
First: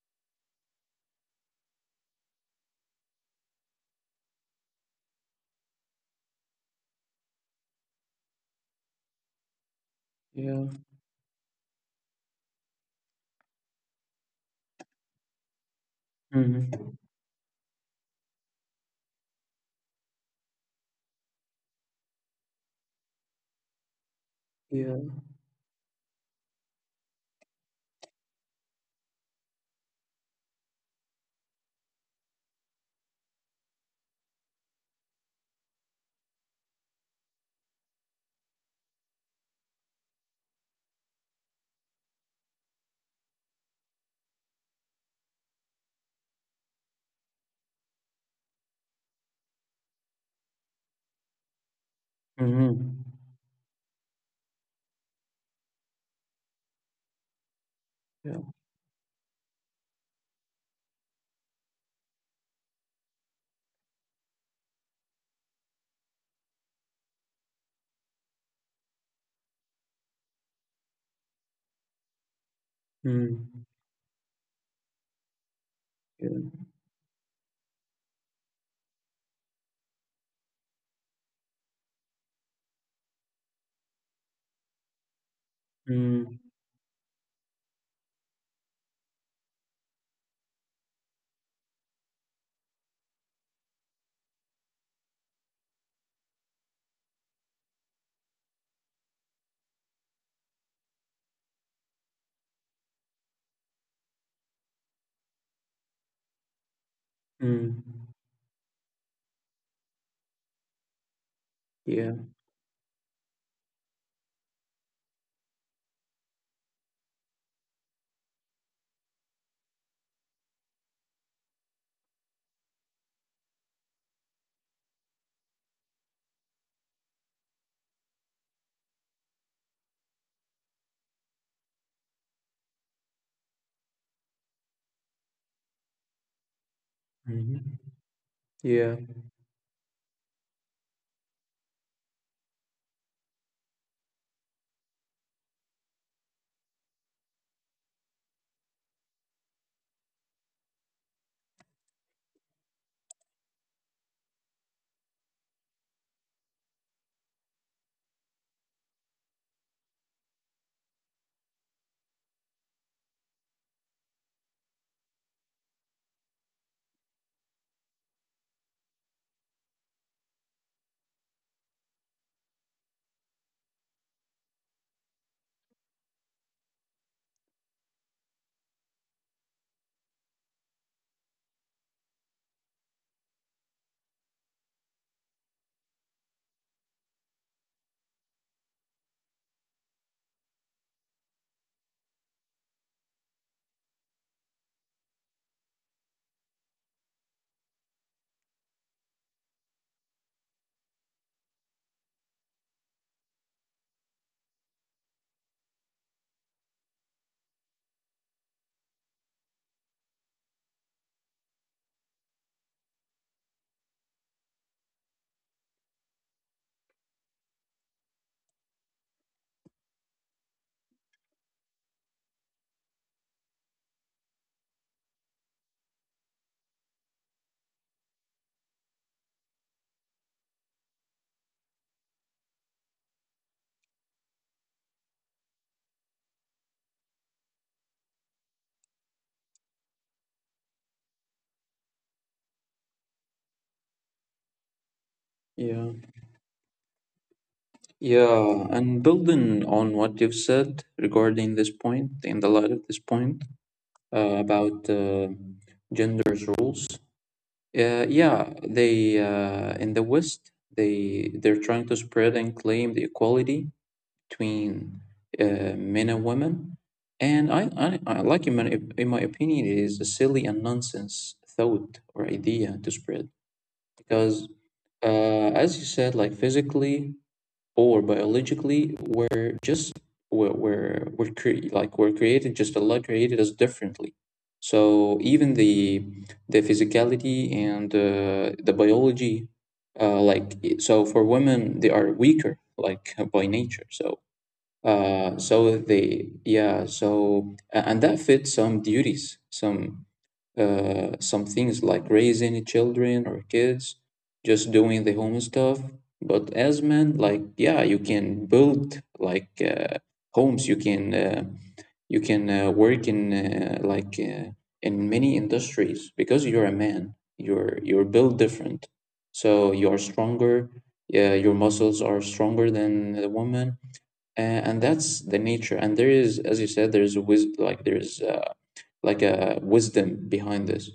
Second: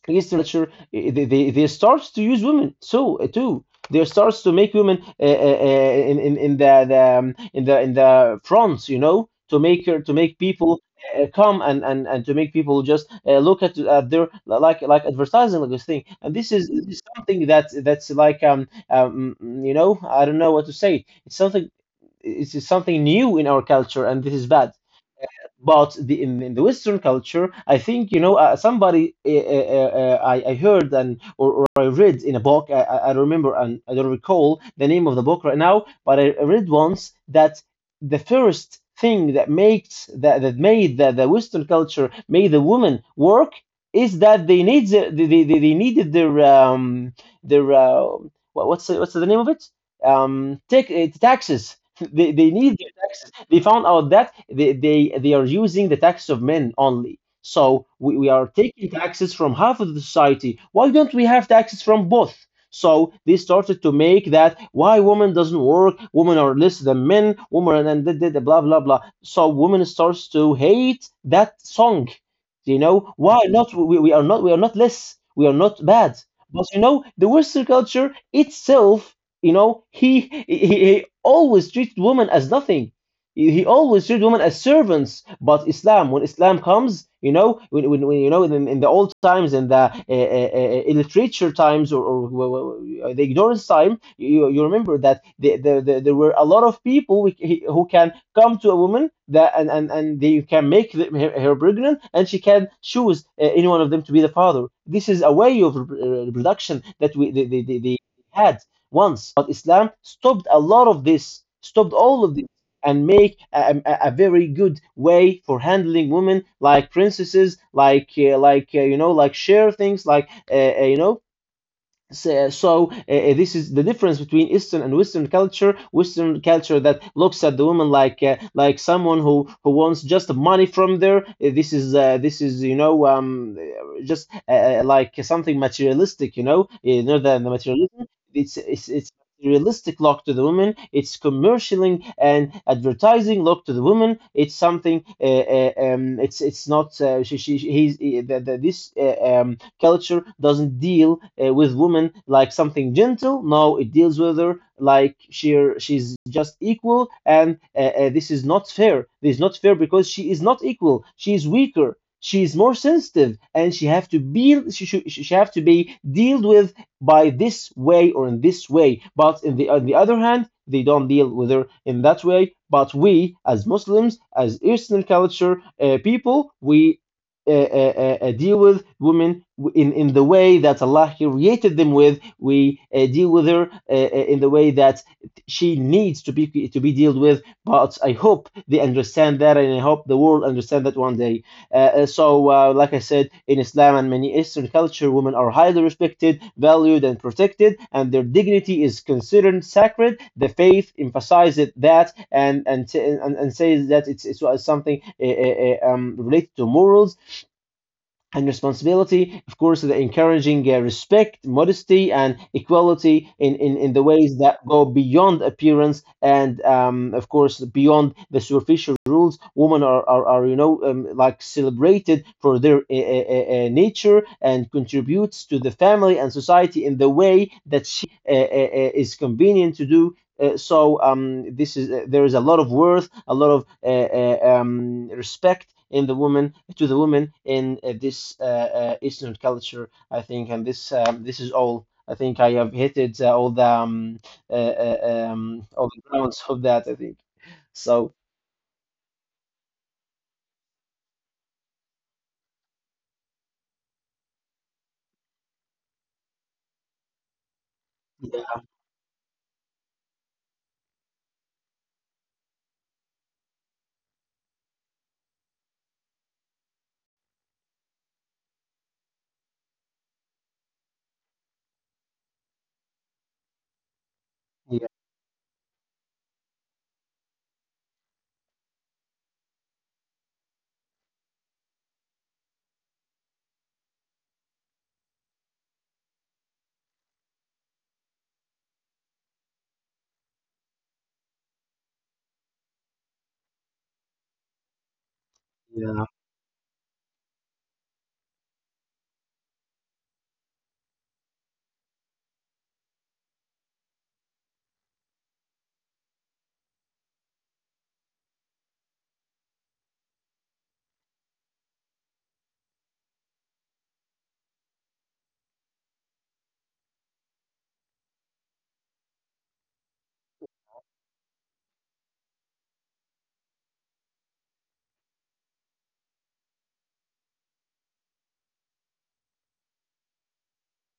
S2: East literature, they starts to use women so too. They starts to make women in the in the fronts, you know, to make her, to make
S1: Yeah.
S2: people come and and to make people just look at their, like advertising, like this thing. And
S1: Mm-hmm.
S2: this is something that that's like you know, I don't know what to say. It's something, it's something new in our culture, and this is bad.
S1: Yeah.
S2: But in the Western culture, I think, you know, somebody I heard, or I read in a book. I I remember, and I don't recall the name of the book right now, but I read once that the first thing that makes that that made the Western culture made the woman work is that they need they needed their their uh, what, what's the name of it, take taxes. They need their
S1: Mm-hmm.
S2: taxes. They found out that they are using the taxes of men only. So we are
S1: Yeah.
S2: taking taxes from half of the society. Why don't we have taxes from both? So they started to make that, why women doesn't work, women are less than men, women and blah blah blah. So women starts to hate that song. You know, why
S1: Mm-hmm.
S2: not? We are not, we are not less. We are not bad.
S1: Yeah.
S2: But you know, the Western culture itself, you know, he he always treated women as nothing. He always treated women as servants. But Islam, when
S1: Mm-hmm.
S2: Islam comes, you know, when you know, in the old times, in the illiterature times, or the ignorance time, you remember that there were a lot of people who can come to a woman that and they can make her pregnant, and she can choose any one of them to be the father. This is a way of reproduction that we they had once. But Islam stopped a lot of this, stopped all
S1: Yeah.
S2: of this, and make a very good way for handling women like princesses, like you know, like share things, like you know, so this is the difference between Eastern and Western culture. Western culture that looks at the woman like someone who wants just money from there. This is this is, you know, just like something materialistic. You know, you know, the
S1: Mm-hmm.
S2: materialism. It's
S1: Yeah.
S2: it's realistic look to the woman. It's commercialing and advertising look to the woman. It's something. It's not she she he's he, the, this culture doesn't deal with women like something gentle. No, it deals with her like she's just equal, and this is not fair. This is not fair because she is not equal. She is weaker. She is more sensitive, and she have to be dealt with by this way or in this way. But in the on the other hand, they don't deal with her in that way. But we, as Muslims, as Eastern culture people, we deal with women in the way that Allah created them with. We deal with her in the way that she needs to be, to be dealt with. But I hope they understand that, and I hope the world understand that one day. Like I said, in Islam and many Eastern culture, women are highly respected, valued, and protected, and their dignity is considered sacred. The faith emphasizes that, and says that it's something related to morals and responsibility, of course, the encouraging respect, modesty, and equality in, in the ways that go beyond appearance and, of course, beyond the superficial rules. Women are like celebrated for their nature and contributes to the family and society in the way that she is convenient to do. So this is there is a lot of worth, a lot of respect in the woman, to the woman, in this Eastern culture, I think, and this is all. I think I have hit it all the um, uh, uh, um, all
S1: Yeah.
S2: the grounds of that. I think so.
S1: Yeah. And building on what you've said regarding this point, in the light of this point, about gender's roles. Yeah,
S2: Yeah,
S1: they in the West they they're trying to spread and claim the equality between men and women, and I like in my opinion it is a silly and nonsense thought or idea to spread because
S2: yeah,
S1: uh, as you said, like physically or biologically we're just we're cre- like we're created just Allah created us differently so even the physicality and the biology so for women they are weaker like by nature so so
S2: yeah.
S1: they yeah so and that fits some duties, some things like raising children or kids, just doing the home stuff. But as men, like yeah, you can build like homes. You can work in in many industries because you're a man. You're built different, so you're stronger. Yeah, your muscles are stronger than the woman, uh, and that's the nature. And there is, as you said, there is like there is like a wisdom behind this.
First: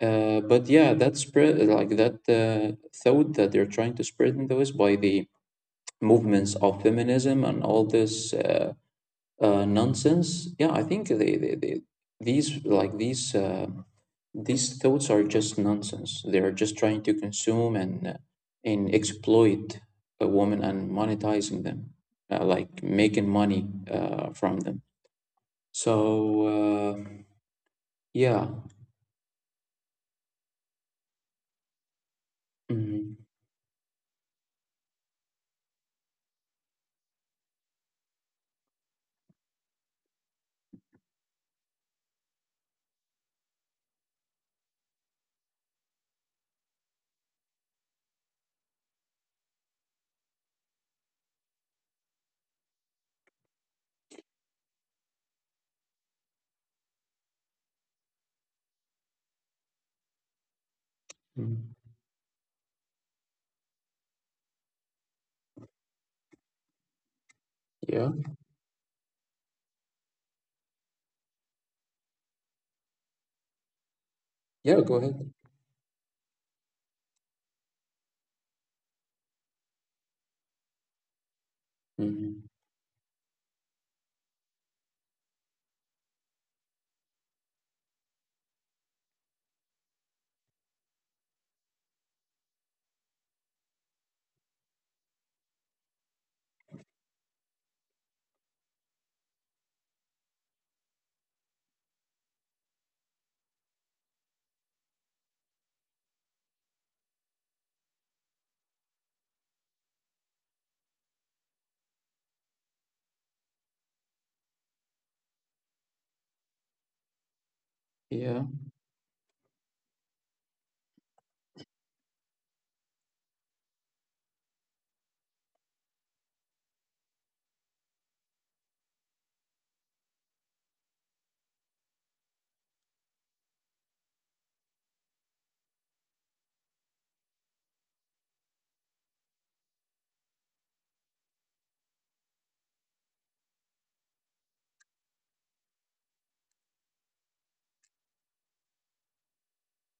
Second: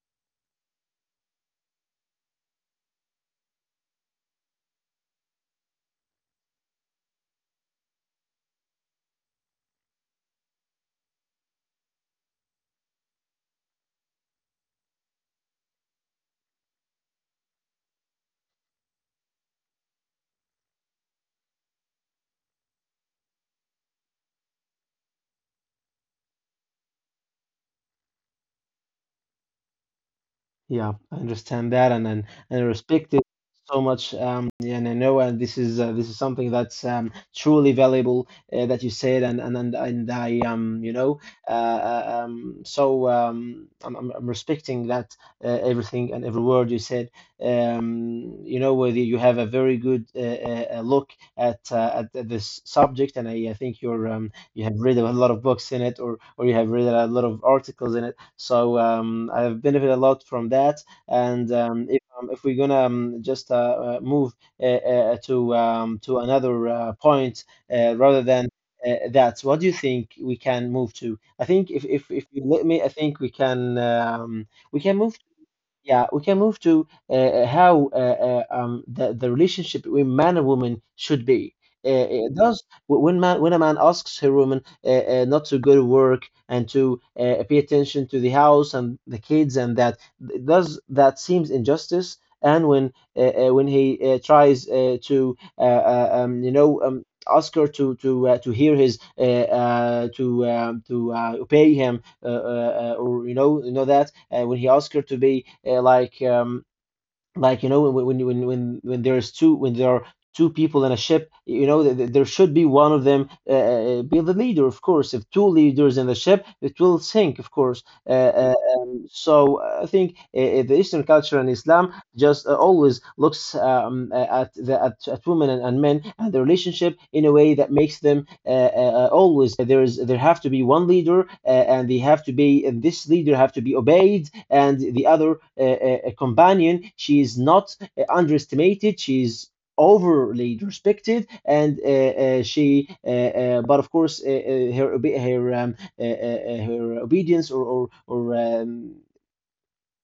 S1: But yeah, that spread like that thought that they're trying to spread in those by the movements of feminism and all this nonsense. Yeah, I think they these like these thoughts are just nonsense. They are just trying to consume and exploit a woman and monetizing them, like making money from them. So uh, yeah.
S2: Yeah, I understand that, and I respect
S1: Mhm.
S2: it so much. Yeah, and I know, and this is something that's truly valuable that you said, and I I'm respecting that, everything and every word you said. You know whether you have a very good look at, at this subject, and I think you have read a lot of books in it, or you have read a lot of articles in it. So I've benefited a lot from that. And
S1: Mhm.
S2: um, if we're gonna just move, to another point,
S1: Yeah,
S2: rather than that, what do you think we can move to? I think if you let me, I think we can um, we
S1: yeah.
S2: can
S1: Go
S2: move,
S1: ahead.
S2: yeah, we can move to how the relationship between man and woman should be. It
S1: Mhm.
S2: does when man when a man asks her woman not to go to work and to pay attention to the house and the kids and that, does that seems injustice? And when he tries to ask her to hear his, to obey him, or you know that when he asked her to be, like, like, when there's two when there are two people in a ship, you know, there should be one of them, be the leader. Of course, if two leaders in the ship, it will sink. Of course,
S1: Yeah,
S2: so I think the Eastern culture and Islam just always looks, at at women and men and the relationship in a way that makes them always, there have to be one leader, and they have to be and this leader have to be obeyed, and the other, companion, she is not underestimated. She is overly respected, and she but of course, her obedience, or or, or um,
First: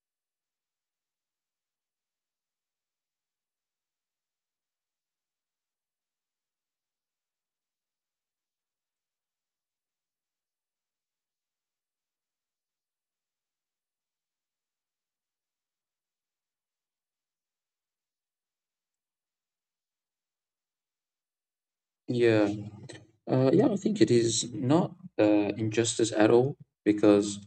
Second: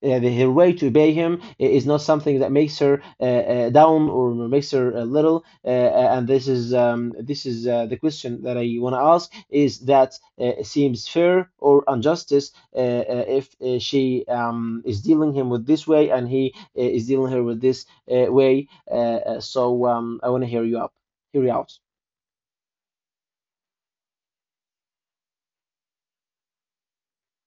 S2: uh, her way to obey him is not something that makes her down or makes her little. And this is the question that I want to ask: is that, seems fair or injustice, if she is dealing him with this way and he is dealing her with this way? So I want to hear you out.
S1: yeah, yeah. I think it is not injustice at all because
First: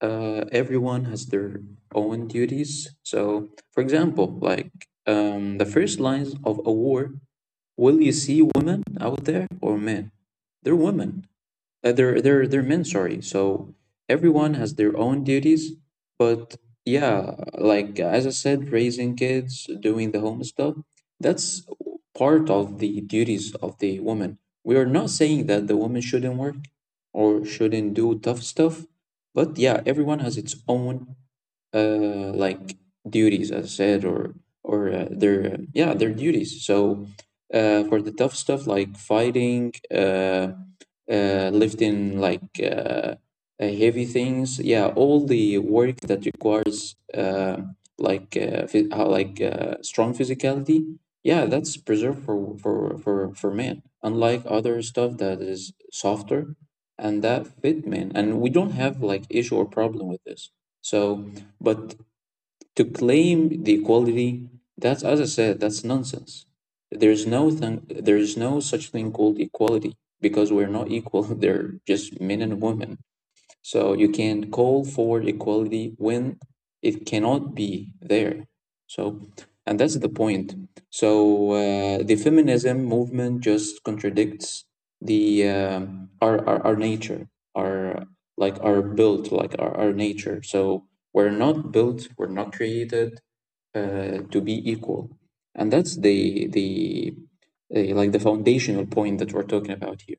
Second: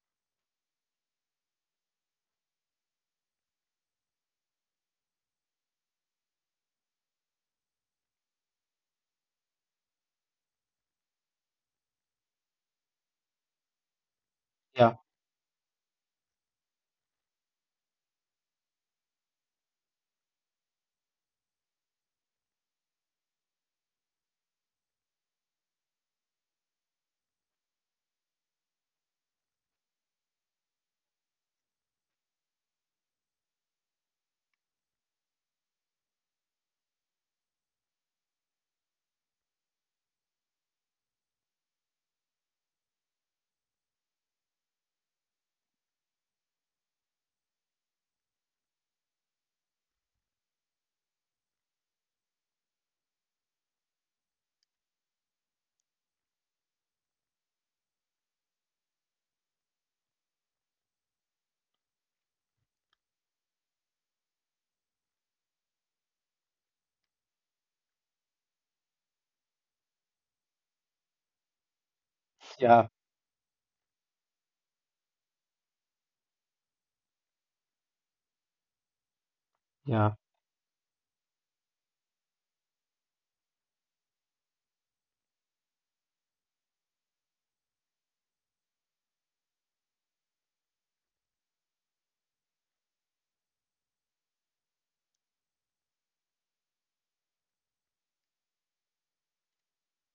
S1: everyone has their own duties. So, for example, like the first lines of a war, will you see women out there or men? They're women. They're men, sorry. So everyone has
S2: Yeah,
S1: their own duties but yeah like as I said, raising kids, doing the home stuff, that's part of the duties of the woman. We are not saying that the woman shouldn't work or shouldn't do tough stuff but yeah everyone has its own like duties, as I said, or or their yeah their duties. So for the tough stuff like fighting, lifting like heavy things, yeah, all the work that requires strong physicality, yeah, that's preserved for men. Unlike other stuff that is softer and that fit men, and we don't have like issue or problem with this. So but to claim the equality, that's as I said, that's nonsense. There's no thing, there's no such thing called equality because we're not equal. They're just men and
S2: yeah,
S1: women. So you can call for equality when it cannot be there. So, and that's the
S2: yeah,
S1: point. So the feminism movement just contradicts the our our nature, our like our built, like our nature. So we're not created to be equal, and that's the like the foundational point that we're talking about here.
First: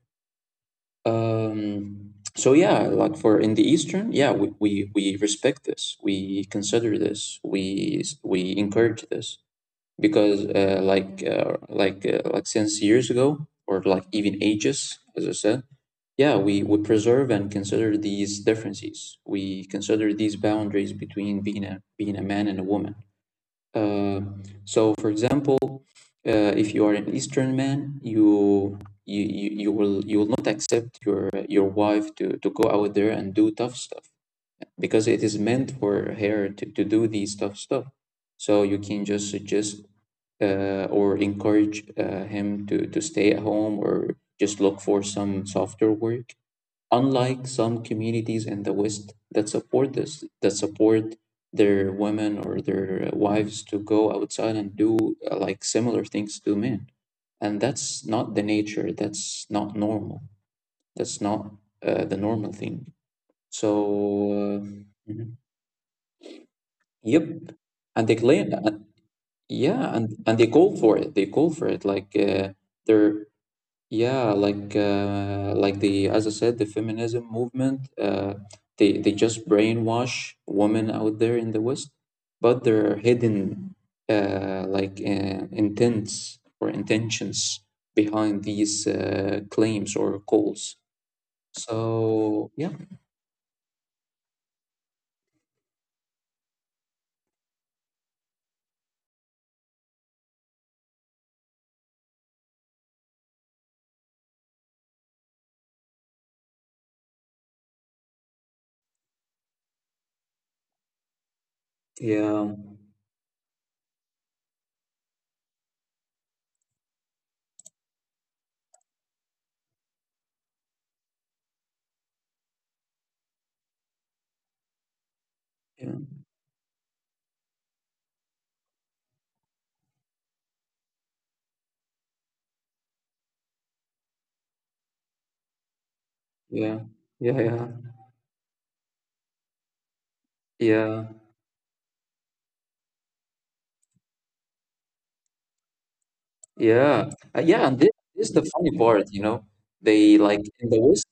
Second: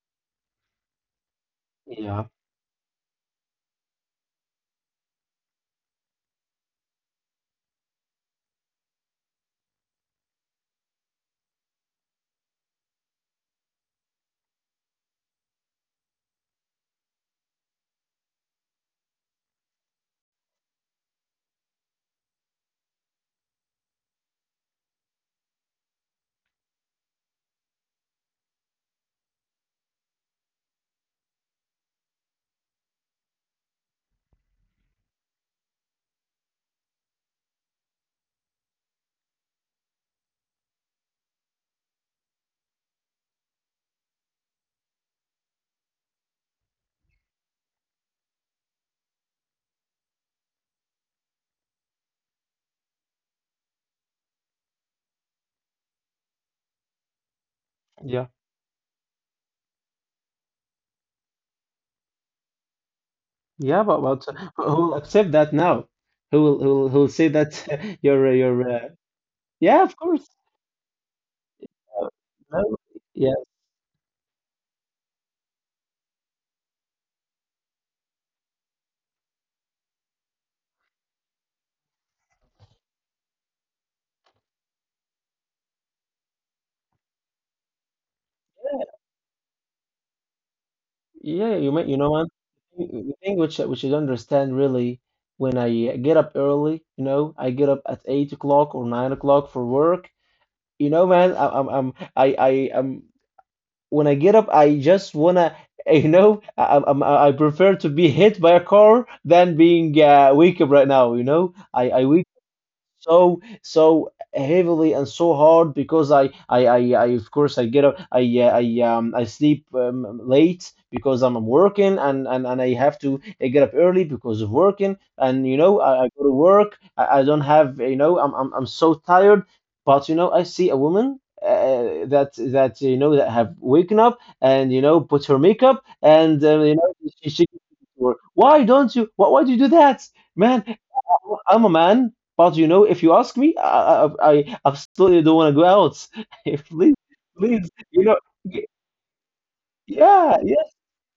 S2: yeah,
S1: So yeah, like for in the Eastern, yeah, we we respect this, we consider this, we encourage this because like since years ago or like even ages, as I said, yeah, we preserve and consider these differences. We consider these boundaries between being a being a man and a woman. Uh, so, for example, if you are an Eastern man, you you will not accept your wife to go out there and do tough stuff because it is meant for her to do these tough stuff. So you can just suggest or encourage him to stay at home or just look for some softer work. Unlike some communities in the West that support this, that support their women or their wives to go outside and do like similar things to men. And that's
S2: yeah.
S1: not the nature, that's not normal, that's not the normal thing. So,
S2: Yeah, but who will accept
S1: mhm.
S2: that now? Who will say
S1: Yep.
S2: that
S1: And they claim,
S2: you're yeah, of
S1: yeah,
S2: course.
S1: and they call for it, they call for it.
S2: uh,
S1: Like
S2: no,
S1: they're
S2: yeah,
S1: Yeah, like the as I said, the feminism movement, they just brainwash women out there in the West, but their hidden intents or intentions behind these claims or calls.
S2: yeah. You may, you know what?
S1: So yeah,
S2: The thing which which I don't understand really: when I get up early, I get up at 8 o'clock or 9 o'clock for work. You know, man, I am when I get up, I just wanna. You know, I, I'm, I prefer to be hit by a car than being wake up right now. You know, I
S1: yeah,
S2: so so heavily and so hard, because I of course I get up, I sleep late because I'm working, and I have to get up early because of working, and you know
S1: yeah,
S2: I go to work. I don't have, you know, I'm so tired, but I see a woman. That that you know that have woken up and put her makeup, and uh, you
S1: yeah,
S2: know
S1: yeah,
S2: she
S1: yeah,
S2: why don't you why do you do that, man?
S1: yeah.
S2: I'm a man, but you know, if you ask me, I absolutely don't want to go out. Please,
S1: Yeah,
S2: please,
S1: yeah, and this is the
S2: y-
S1: funny part, you know. They
S2: yeah,
S1: like
S2: yeah,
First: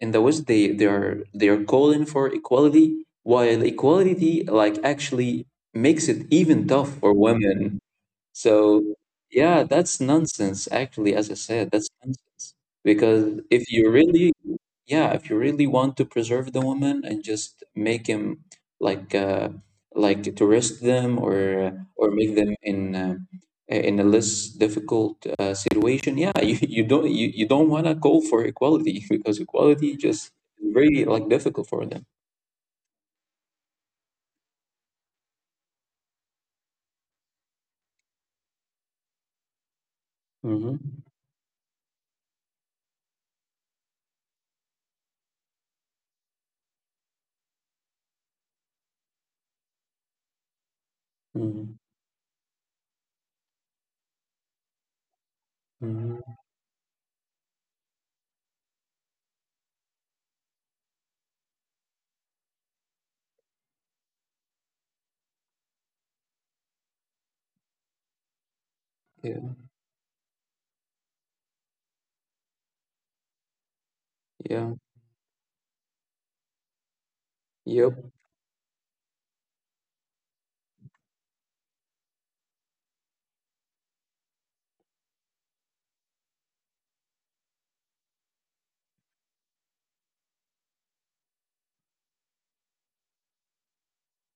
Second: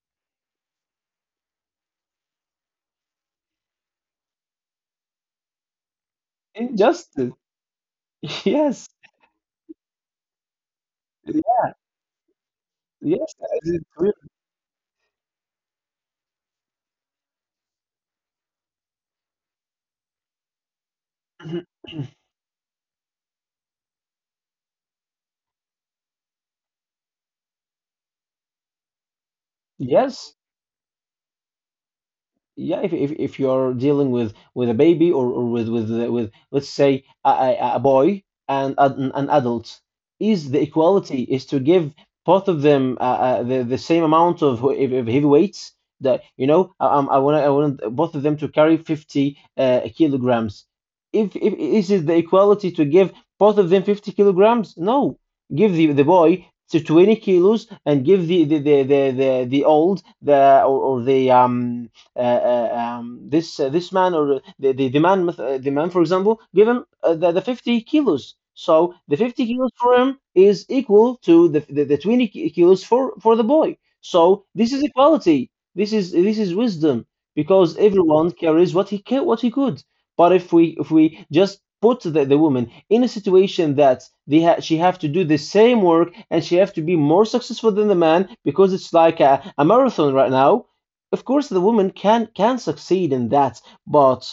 S1: in the West, they are calling for equality, while equality like actually makes it even tough for
S2: injustice.
S1: women so
S2: Yes,
S1: yeah, that's nonsense. Actually, as I
S2: yes,
S1: said, that's nonsense.
S2: yes.
S1: Because if you really, yeah, if you really want to preserve the woman and just make him like uh, like to rest them or make them in a less difficult situation, yeah, you don't want to call for equality because equality just
S2: Yes.
S1: very like difficult for them.
S2: Yeah, if you're dealing with a baby, or with, let's say, a boy and an adult, is the
S1: Hmm.
S2: equality is to give both of them, the same amount of, of heavy weights, that, I want both of them to carry 50 kilograms? If
S1: Hmm.
S2: Is it the equality to give both of them 50 kilograms? No. Give the
S1: Hmm.
S2: boy to 20 kilos, and give the or the this man, or the man, for example. Give him, the 50 kilos, so the 50
S1: Yeah.
S2: kilos for him is equal to the 20 kilos for the boy. So
S1: Yeah.
S2: this is equality. This is wisdom, because
S1: Yep.
S2: everyone carries what he could. But if we just put the woman in a situation that, she have to do the same work and she have to be more successful than the man because it's like a marathon right now. Of course, the woman can succeed in that, but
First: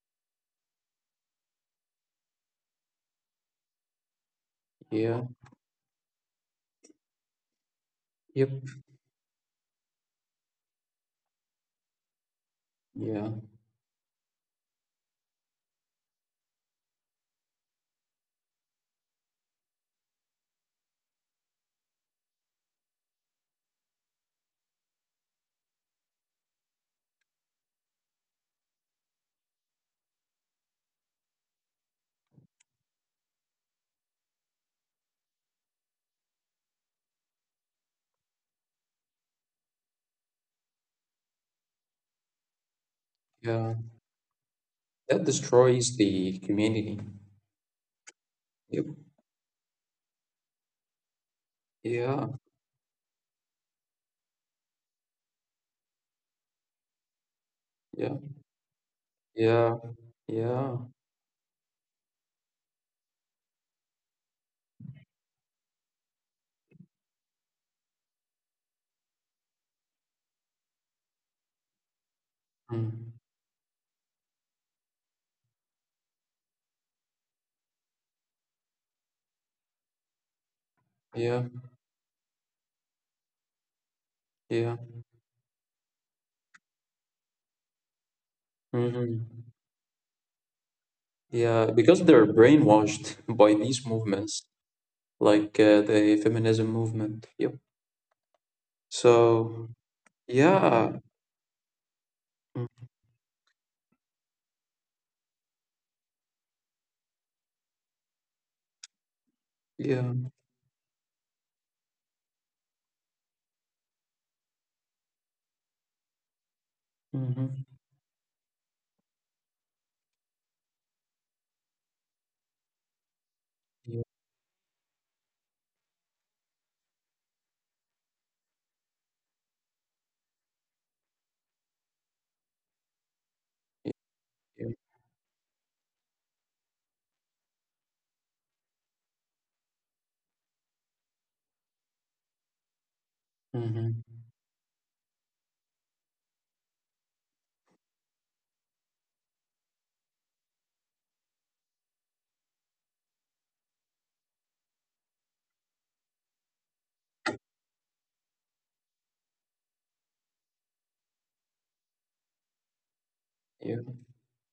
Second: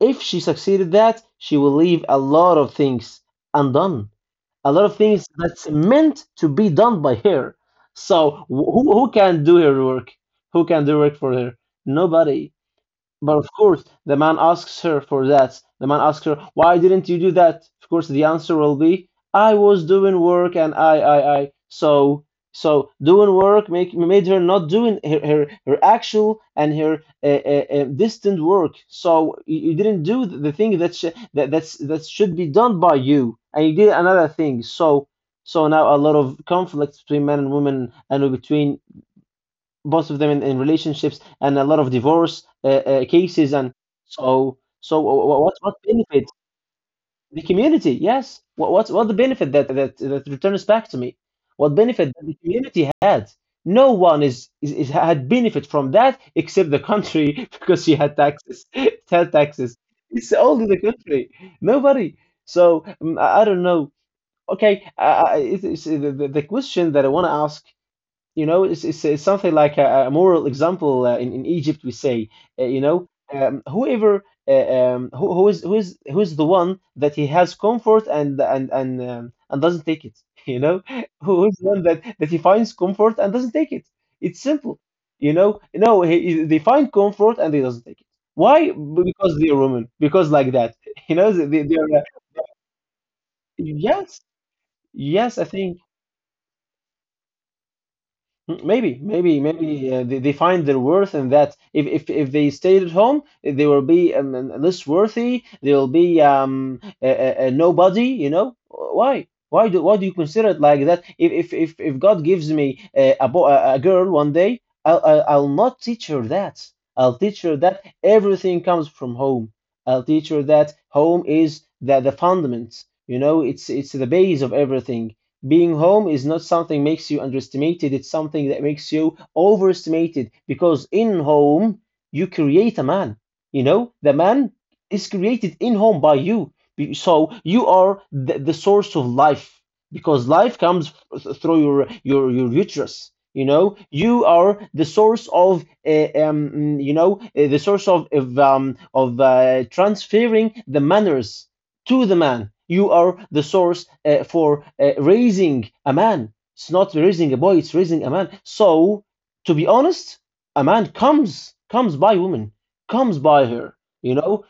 S2: if she succeeded that, she will leave a lot of things undone, a lot of
S1: Yeah.
S2: things that's meant to be done by her. So
S1: Yep.
S2: who can do her work? Who can do work for her? Nobody.
S1: Yeah.
S2: But of course, the man asks her for that. The man asks her, "Why didn't you do that?" Of course, the answer will be, "I was doing work, and I." So, so doing made her not doing her actual and her distant work. So you didn't do the thing that should be done by you, and you did another thing. So, now a lot of conflicts between men and women and between both of them in relationships and a lot of divorce cases, and
S1: Yeah. That
S2: what
S1: destroys
S2: benefit
S1: the community.
S2: the community, yes,
S1: Yep.
S2: what the benefit that returns back to me, what benefit that the
S1: Yeah.
S2: community had? No one is had benefit from that except the country, because she had
S1: Yeah.
S2: taxes, it had taxes.
S1: Yeah.
S2: It's only the
S1: Yeah.
S2: country. Nobody. So I don't know. Okay, the question that I want to ask, you know, it's something like a moral example. In Egypt, we say,
S1: Mm.
S2: whoever, who is the one that he has comfort and and doesn't take it. You know,
S1: Yeah.
S2: who is the one that he finds comfort and doesn't take it? It's simple.
S1: Yeah.
S2: You know, no, they find comfort and they doesn't take it. Why? Because
S1: Hmm.
S2: they're women. Because like that. You know, they,
S1: Yeah.
S2: they are.
S1: Because they're brainwashed by these
S2: Yes,
S1: movements,
S2: yes, I
S1: like
S2: think.
S1: the feminism movement. Yep.
S2: Mm, maybe, maybe,
S1: So,
S2: maybe, they find their
S1: yeah.
S2: worth in that. If they
S1: Mm.
S2: stayed at home, they will be less worthy. They will be a nobody. You know why? Why do you
S1: Yeah.
S2: consider it like that? If God gives me a, bo a girl one day, I'll not teach her that. I'll teach her
S1: Hmm.
S2: that everything comes from home. I'll teach her that home is the fundament. You know, it's
S1: Yeah.
S2: the base of everything. Being home is not something makes you underestimated, it's something that makes you overestimated, because in home you create a man. You know, the man
S1: Yeah.
S2: is created in home by you. So you are the source of life, because life comes through your uterus. You know,
S1: Hmm.
S2: you are the source of transferring the manners to the man. You are the source, for raising a man. It's not raising a boy, it's raising a man. So, to be honest, a man comes by woman, comes by
S1: Yeah.
S2: her. You know,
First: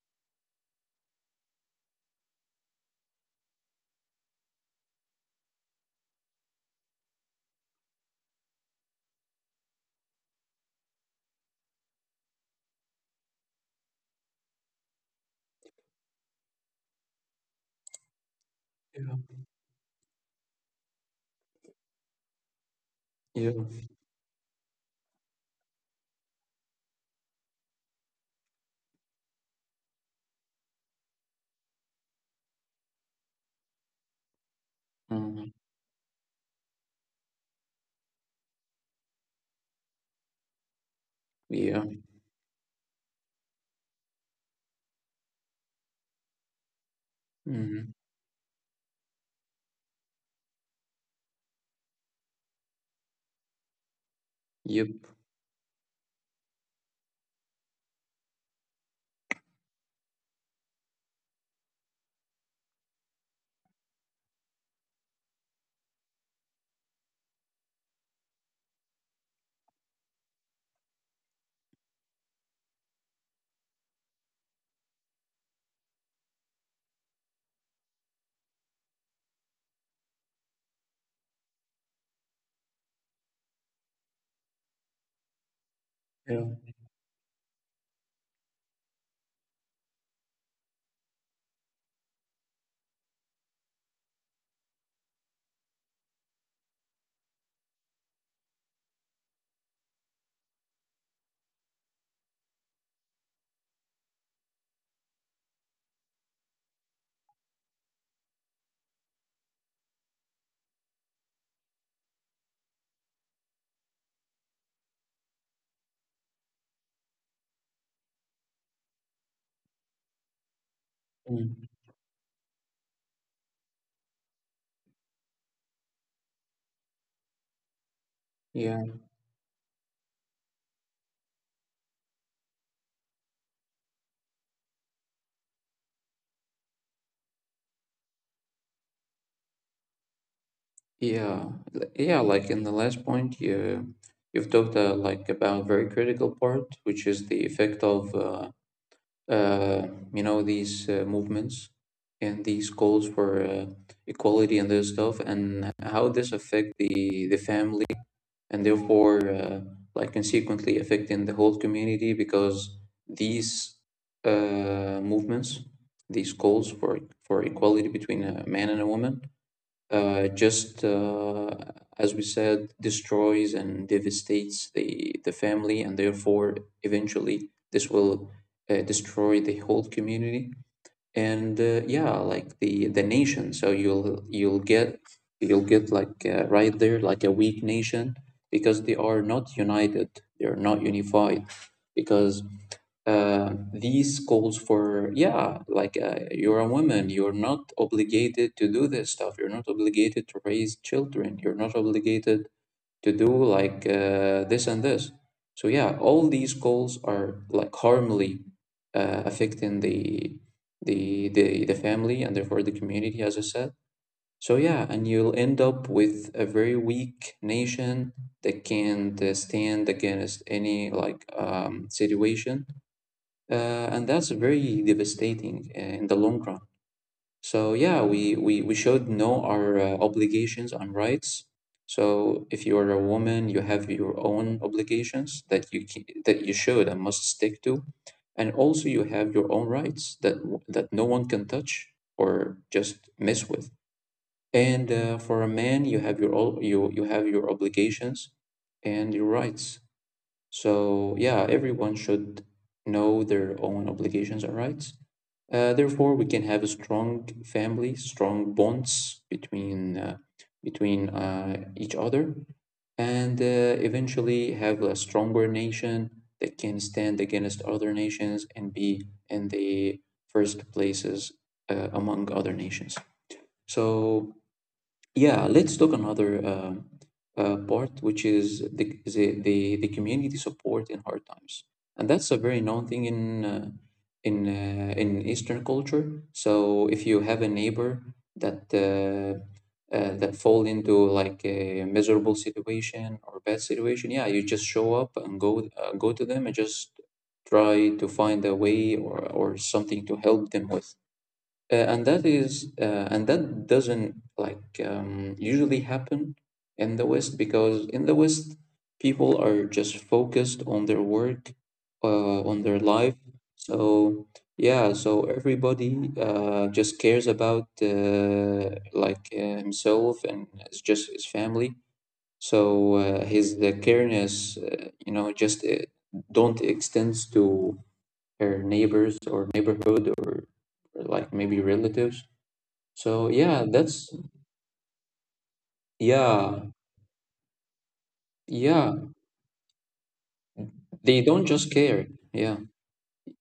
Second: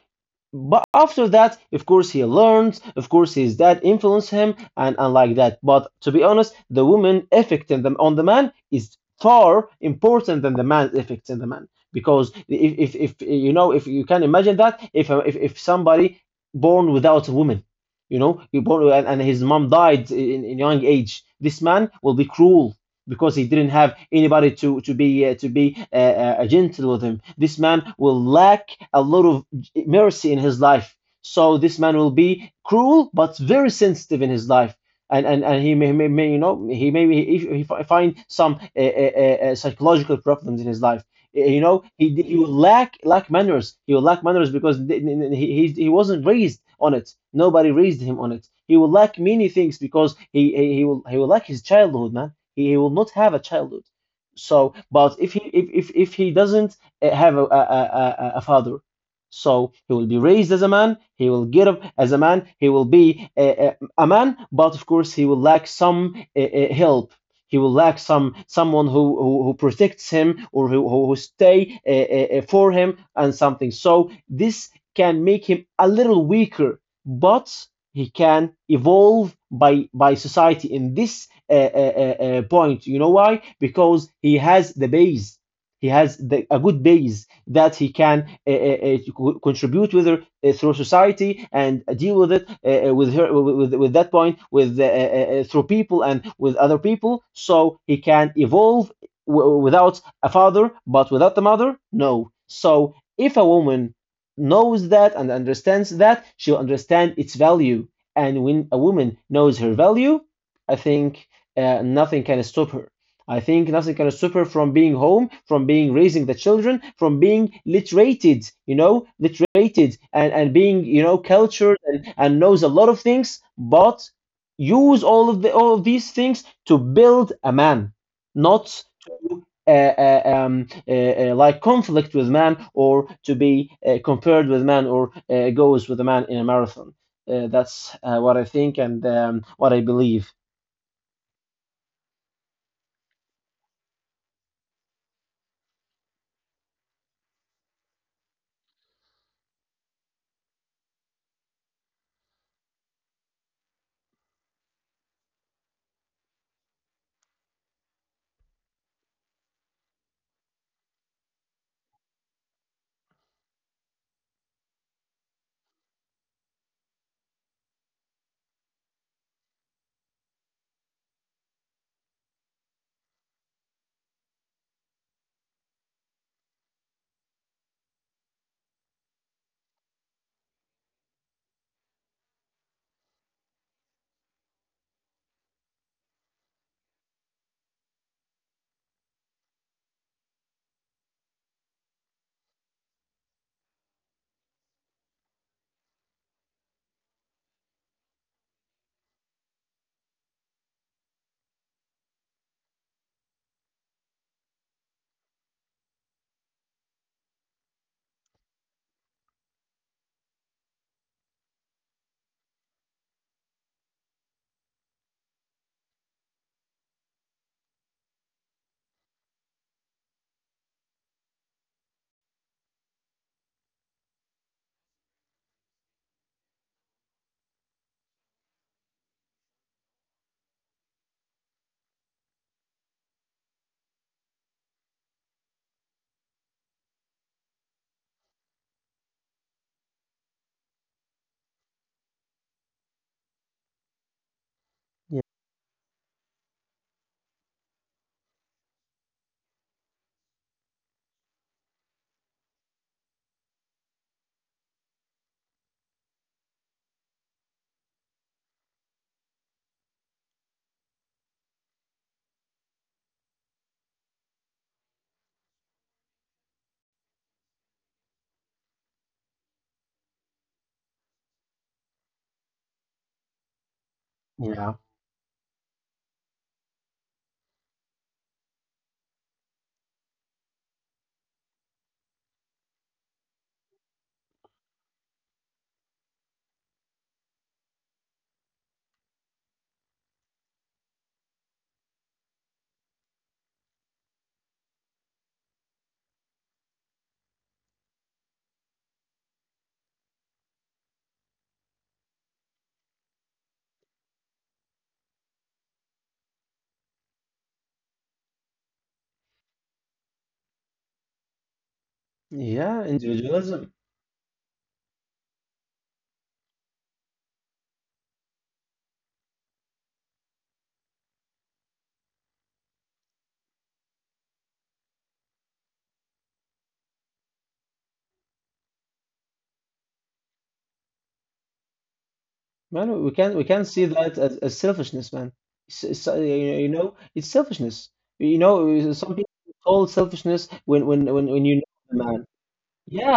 S2: but after that, of course, he learns, of course, his dad influenced him, and like that. But to be honest, the woman effect in on the man is far important than the man's effects in the man. Because if you can imagine that, if somebody born without a woman, you know, he born and his
S1: Yeah.
S2: mom died in young age, this man will be cruel. Because he
S1: Yeah.
S2: didn't have anybody to be gentle with him, this man will lack a lot of mercy in his life. So this man will be cruel but very sensitive in his life. And, and,
S1: Hmm.
S2: and he may he find some psychological problems in his life. Uh, you know
S1: Yeah.
S2: he he will lack manners. He will lack manners because he he wasn't raised on it. Nobody
S1: Hmm.
S2: raised him on it. He will lack many things because he will lack his childhood, man. He he will not have a childhood. So but
S1: Yep.
S2: if he doesn't have a father, so he will be raised as a man, he will get up as a man, he will be a man, but of course he will lack some help. He will lack someone who protects him or who stay for him and something. So this can make him a little weaker, but he can evolve by society in this point. You know why? Because he has the base. He has
S1: Yeah.
S2: a good base that he can contribute with her through society and deal with it with her with that point with through people and with other people, so he can evolve without a father, but without the mother, no. So if a woman knows that and understands that, she'll understand its value. And when a woman knows her value, I think nothing can stop her. I think nothing can suffer from being home, from being raising the children, from being literated, you know, literated and being, you know,
S1: Mm.
S2: cultured and knows a lot of things, but use all of these things to build a man, not
S1: Yeah.
S2: to like conflict with man or to be compared with man or goes with a man in a marathon. That's what I think and what I believe.
S1: Yeah, yeah, like in the last point, you you've talked like about a very critical part, which is the effect of uh, you know these movements and these calls for equality and this stuff, and how this affect the family and therefore like consequently affecting the whole community because these movements, these calls for equality between a man and a woman just as we said, destroys and devastates the family, and therefore, eventually, this will destroy the whole community and yeah like the nation so you'll get like right there like a weak nation because they are not united, they're not unified because these calls for yeah like you're a woman, you're not obligated to do this stuff, you're not obligated to raise children, you're not obligated to do like this and this. So yeah, all these goals are like harmfully affecting the family and therefore the community, as I said. So yeah, and you'll end up with a very weak nation that can't stand against any like situation, and that's very devastating in the long run. So yeah, we should know our obligations and rights. So if you are a woman, you have your own obligations that that you should and must stick to, and also you have your own rights that that no one can touch or just mess with. And for a man, you you have your obligations and your rights. So, yeah, everyone should know their own obligations and rights. Therefore, we can have a strong family, strong bonds between each other, and eventually have a stronger nation that can stand against other nations and be in the first places among other nations. So
S2: Yeah.
S1: yeah, let's talk another part, which is the community support in hard times, and that's a very known thing in in Eastern culture. So if you have a neighbor that uh, that fall into like a miserable situation or bad situation, yeah, you just show up and go go to them and just try to find a way or something to help them with. And that is, and that doesn't like usually happen in the West because in the West, people are just focused on their work, on their
S2: Yeah,
S1: life.
S2: individualism.
S1: So yeah, so everybody just cares about himself and it's just his family. So his the careness, you know, just don't extends to her neighbors or neighborhood or like maybe relatives.
S2: Man,
S1: So
S2: we
S1: yeah,
S2: can see
S1: that's
S2: that as selfishness, man. You
S1: yeah,
S2: you know, it's selfishness. You know,
S1: yeah.
S2: some people call selfishness
S1: They don't
S2: when
S1: just
S2: you know
S1: care.
S2: the man.
S1: Yeah,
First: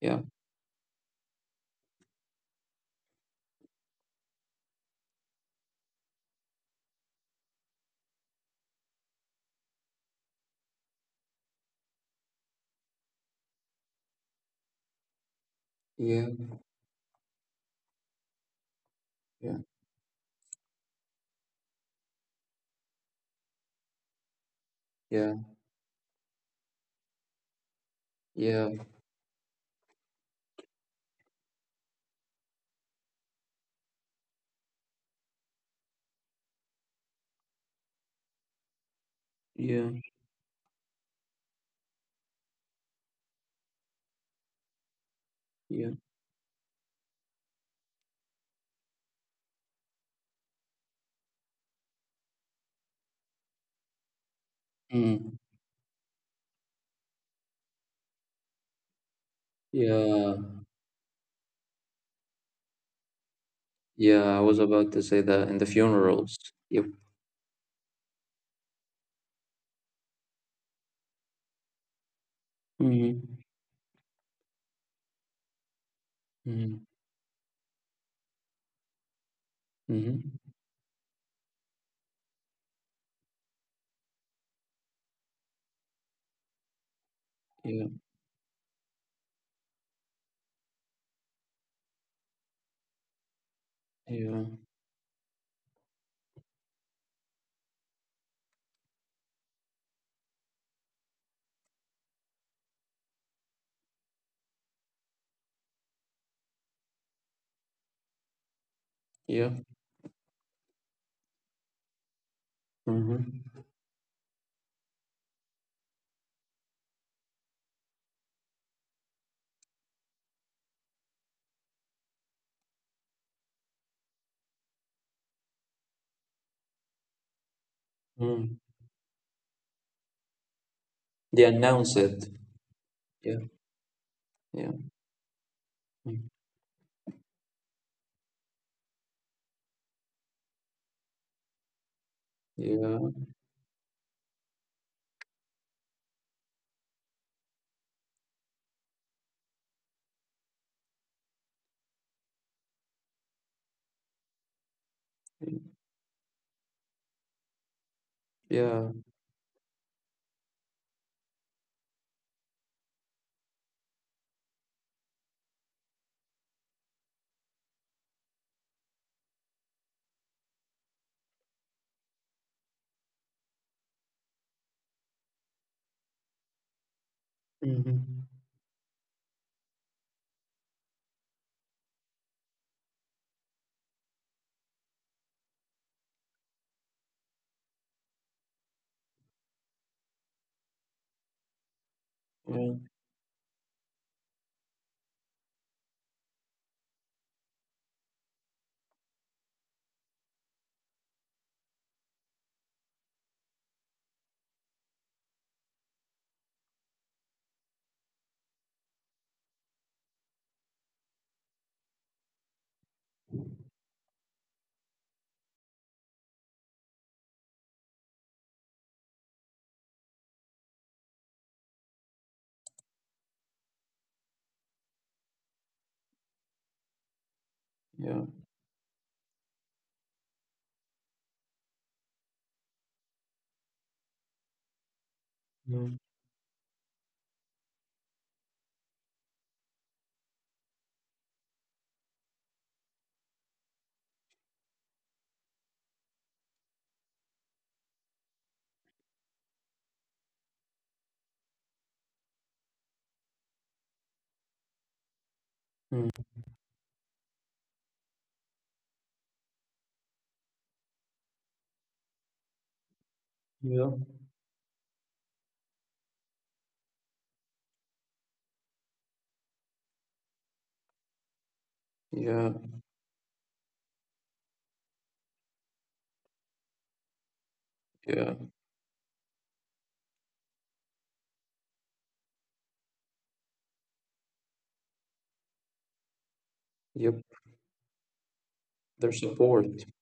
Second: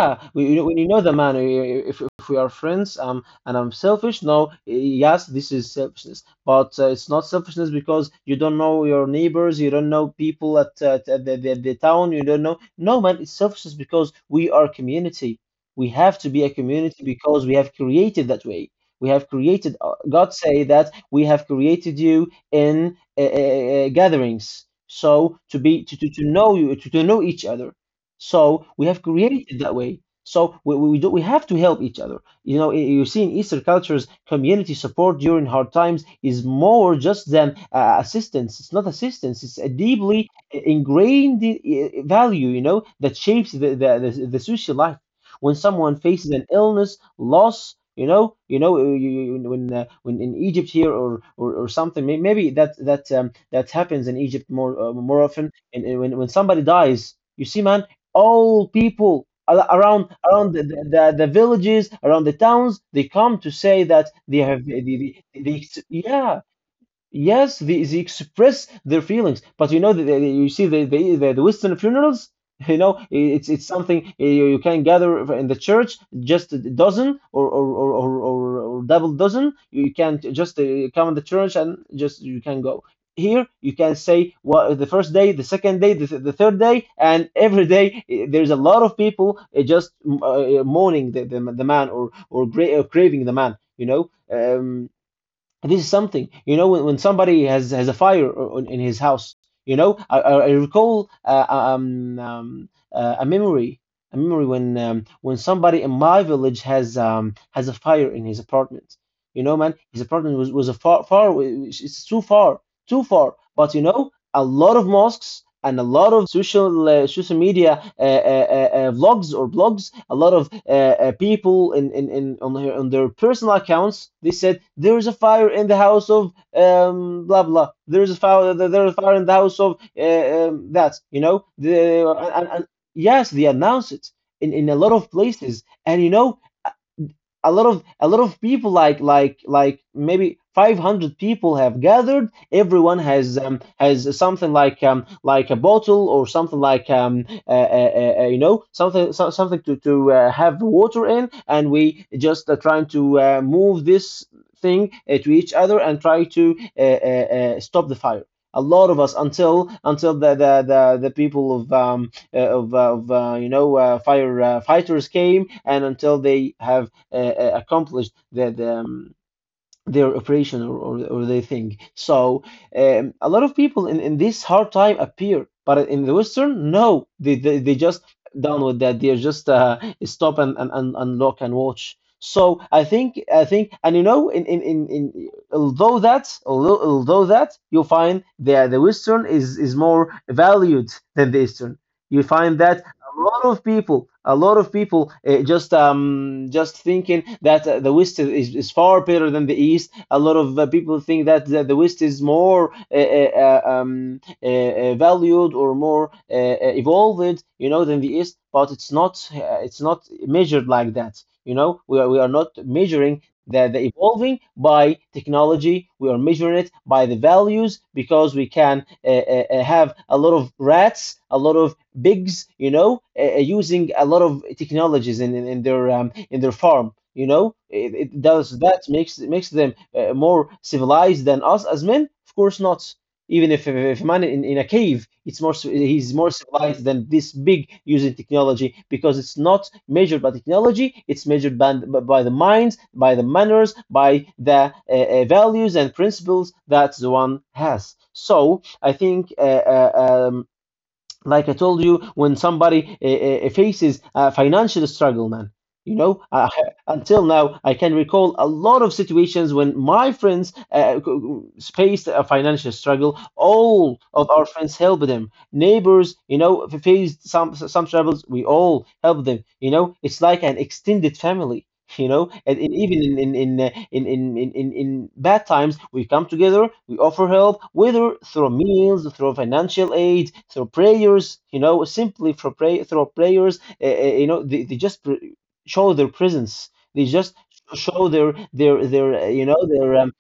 S1: yeah,
S2: we, you know, when you know the man, if we are friends, and I'm selfish, no, eh, yes, this is selfishness, but it's not selfishness because you don't know your neighbors, you don't know people at the town, you don't know. No, man, it's selfishness because we are community. We have to be
S1: yeah,
S2: a community because we have created that way. We have
S1: yeah,
S2: created, God say that we have created you in gatherings. So
S1: yeah,
S2: to be to know you, to know each other, so
S1: yeah,
S2: we have created that way. So we have to help each other. You know, you see in Eastern cultures, community support during hard times is more just than assistance. It's not assistance. It's a
S1: yeah,
S2: deeply ingrained value, you know, that shapes the the social life. When someone
S1: yeah.
S2: faces an illness, loss, when in Egypt here or something, maybe that that happens in Egypt more more
S1: Mm.
S2: often. And when somebody dies, you see, man, all people
S1: Yeah,
S2: around the villages, around the towns, they come to say that they
S1: yeah. I
S2: have
S1: was about to say that in the
S2: yeah.
S1: funerals. Yep.
S2: Yes, they express their feelings, but you know, you see, the Western funerals, you know,
S1: Mm-hmm.
S2: it's something, eh, you can gather in the church, just a
S1: Mm-hmm.
S2: dozen or double dozen. You can
S1: Mm-hmm.
S2: just come in the church and just you can go. Here, you can say what the first day, the second day, the third day, and every
S1: Yeah,
S2: day, eh, there's a lot of people, eh, just mourning the man or craving the man. You know,
S1: yeah,
S2: this is something, you know, when somebody has a fire in his house, you know, I recall a memory when somebody in my village has a fire in his apartment. You know,
S1: yeah.
S2: man, his apartment was a far away, it's too far, too far.
S1: Mm-hmm.
S2: But you know, a lot of mosques and a lot of social social media vlogs or blogs. A lot of people in on their personal accounts, they said there is a fire in the house of blah blah. There is a fire.
S1: Mm.
S2: There is a fire in the house of that. You know
S1: They announce it.
S2: and yes, they
S1: Yeah,
S2: announce it in a
S1: yeah,
S2: lot of places. And you know,
S1: mm,
S2: a lot of people like maybe 500 people have gathered. Everyone
S1: yeah,
S2: has something like um, like a bottle or something like you know, something, so something to have water in, and we just are trying to move this thing to each other and try to stop the fire, a lot of
S1: yeah.
S2: us, until the people of you know, fire fighters came, and until they have the their operation or their thing. So a lot of people in this hard time appear, but in the Western, no, they just
S1: Mm-hmm.
S2: download that. They just stop and unlock and watch. So I think, and you know, in although that although that you find the Western is more valued than the Eastern. You find
S1: Yeah,
S2: that a lot of people just thinking that the West is far better than the East. A lot of people think that the West is more valued or more evolved, you know, than the East. But it's not measured like that. You know, we are not measuring the evolving by technology. We are measuring it by the values, because we can have a lot of rats, a lot of pigs, you know, using a lot of technologies in their farm. You know, it
S1: yeah.
S2: does that makes them more civilized than us as men? Of course not. Even if a man in a cave, it's more he's
S1: Mm-hmm.
S2: more civilized than this big using technology, because it's not measured by technology. It's measured by the minds, by the manners, by the values and principles that the one has. So I think like I told you, when somebody faces a financial struggle, man, you know, until now, I can recall a lot of situations when my friends faced a financial struggle. All
S1: Yeah,
S2: of our friends helped them. Neighbors, you know, faced some troubles. We all helped them. You know, it's like an extended family, you know, and
S1: yeah,
S2: even in bad times, we come together, we offer help, whether through
S1: yeah.
S2: meals, through financial aid, through prayers, you know, simply for pray, through prayers, you know, they just show their presence, they just
S1: Yep.
S2: show their
S1: Their
S2: you know, their
S1: support.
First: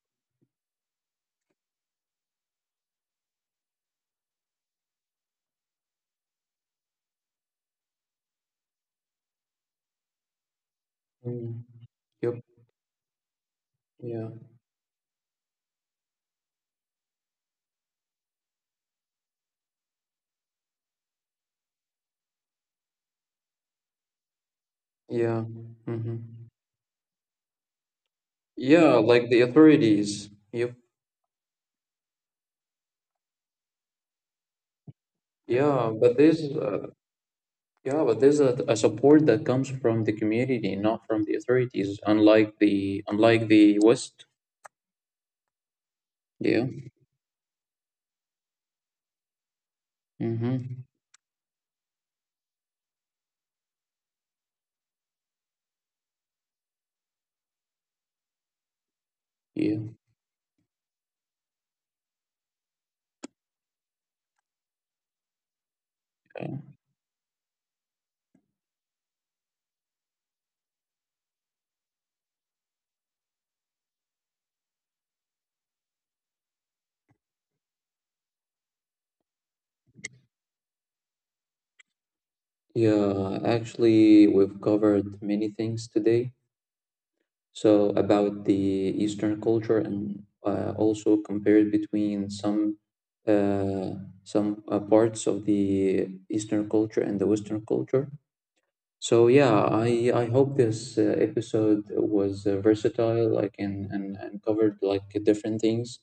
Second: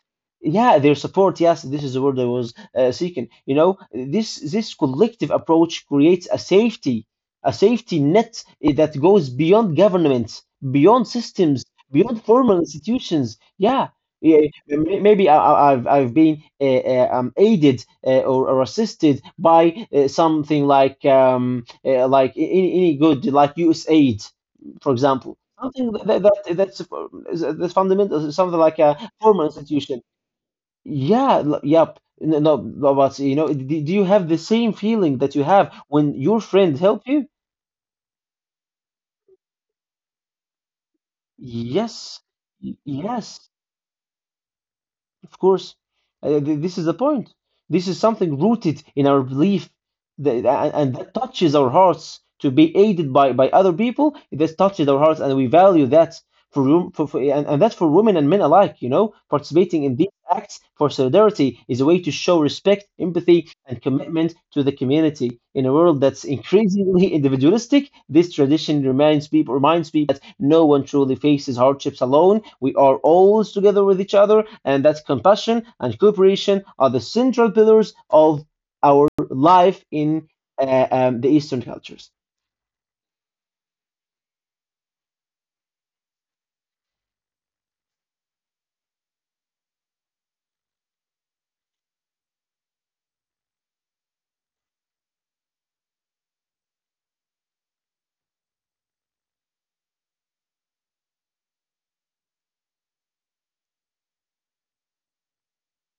S2: yeah, their support. Yes, this is the word I was seeking. You know, this collective approach creates a safety, a safety net, eh, that goes beyond governments, beyond systems,
S1: Mm.
S2: beyond
S1: Yep.
S2: formal institutions. Yeah.
S1: Yeah.
S2: Yeah, maybe I've been aided or assisted by something like any good like U.S. aid, for example,
S1: Yeah.
S2: something
S1: Mm-hmm.
S2: that that's eh, that's fundamental, something like
S1: Yeah,
S2: a
S1: like the
S2: formal institution.
S1: authorities. Yep.
S2: Yeah, yep. No, no, no, but you know, do you have the same feeling that you have
S1: Yeah,
S2: when
S1: but
S2: your
S1: there's
S2: friend
S1: uh,
S2: help you?
S1: yeah, but there's a support that comes from the community, not from the authorities,
S2: Yes,
S1: unlike
S2: yes,
S1: the West.
S2: of course.
S1: Yeah.
S2: This is the point. This is something rooted in our belief that,
S1: Mm-hmm.
S2: and that touches our hearts to be aided by other people. That touches our hearts, and we value that for and that's for women and men alike, you know, participating
S1: Yeah.
S2: in Acts for solidarity, is a way to show respect, empathy, and commitment to the community. In a world that's increasingly individualistic, this tradition reminds people that no one truly faces hardships alone. We are always together with each other, and that compassion and cooperation are the central pillars of our life in the Eastern cultures.
S1: Yeah, actually, we've covered many things today. So about the Eastern culture and also compared between uh, some parts of the Eastern culture and the Western culture. So yeah, I hope this episode was versatile, like and covered like different things,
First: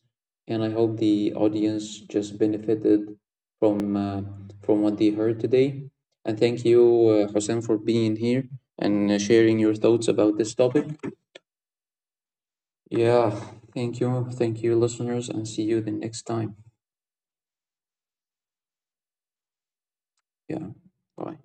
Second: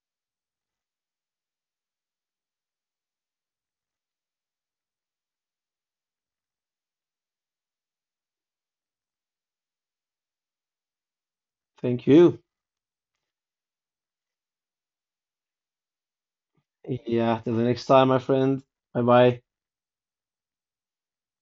S1: and I hope the audience just benefited from uh, from what they heard today. And thank you, Hossein, for being here and sharing your thoughts about this topic.
S2: Thank you.
S1: Yeah, thank you. Thank you, listeners, and see you the next time.
S2: Yeah, till the next time, my friend. Bye bye.
S1: Yeah, bye.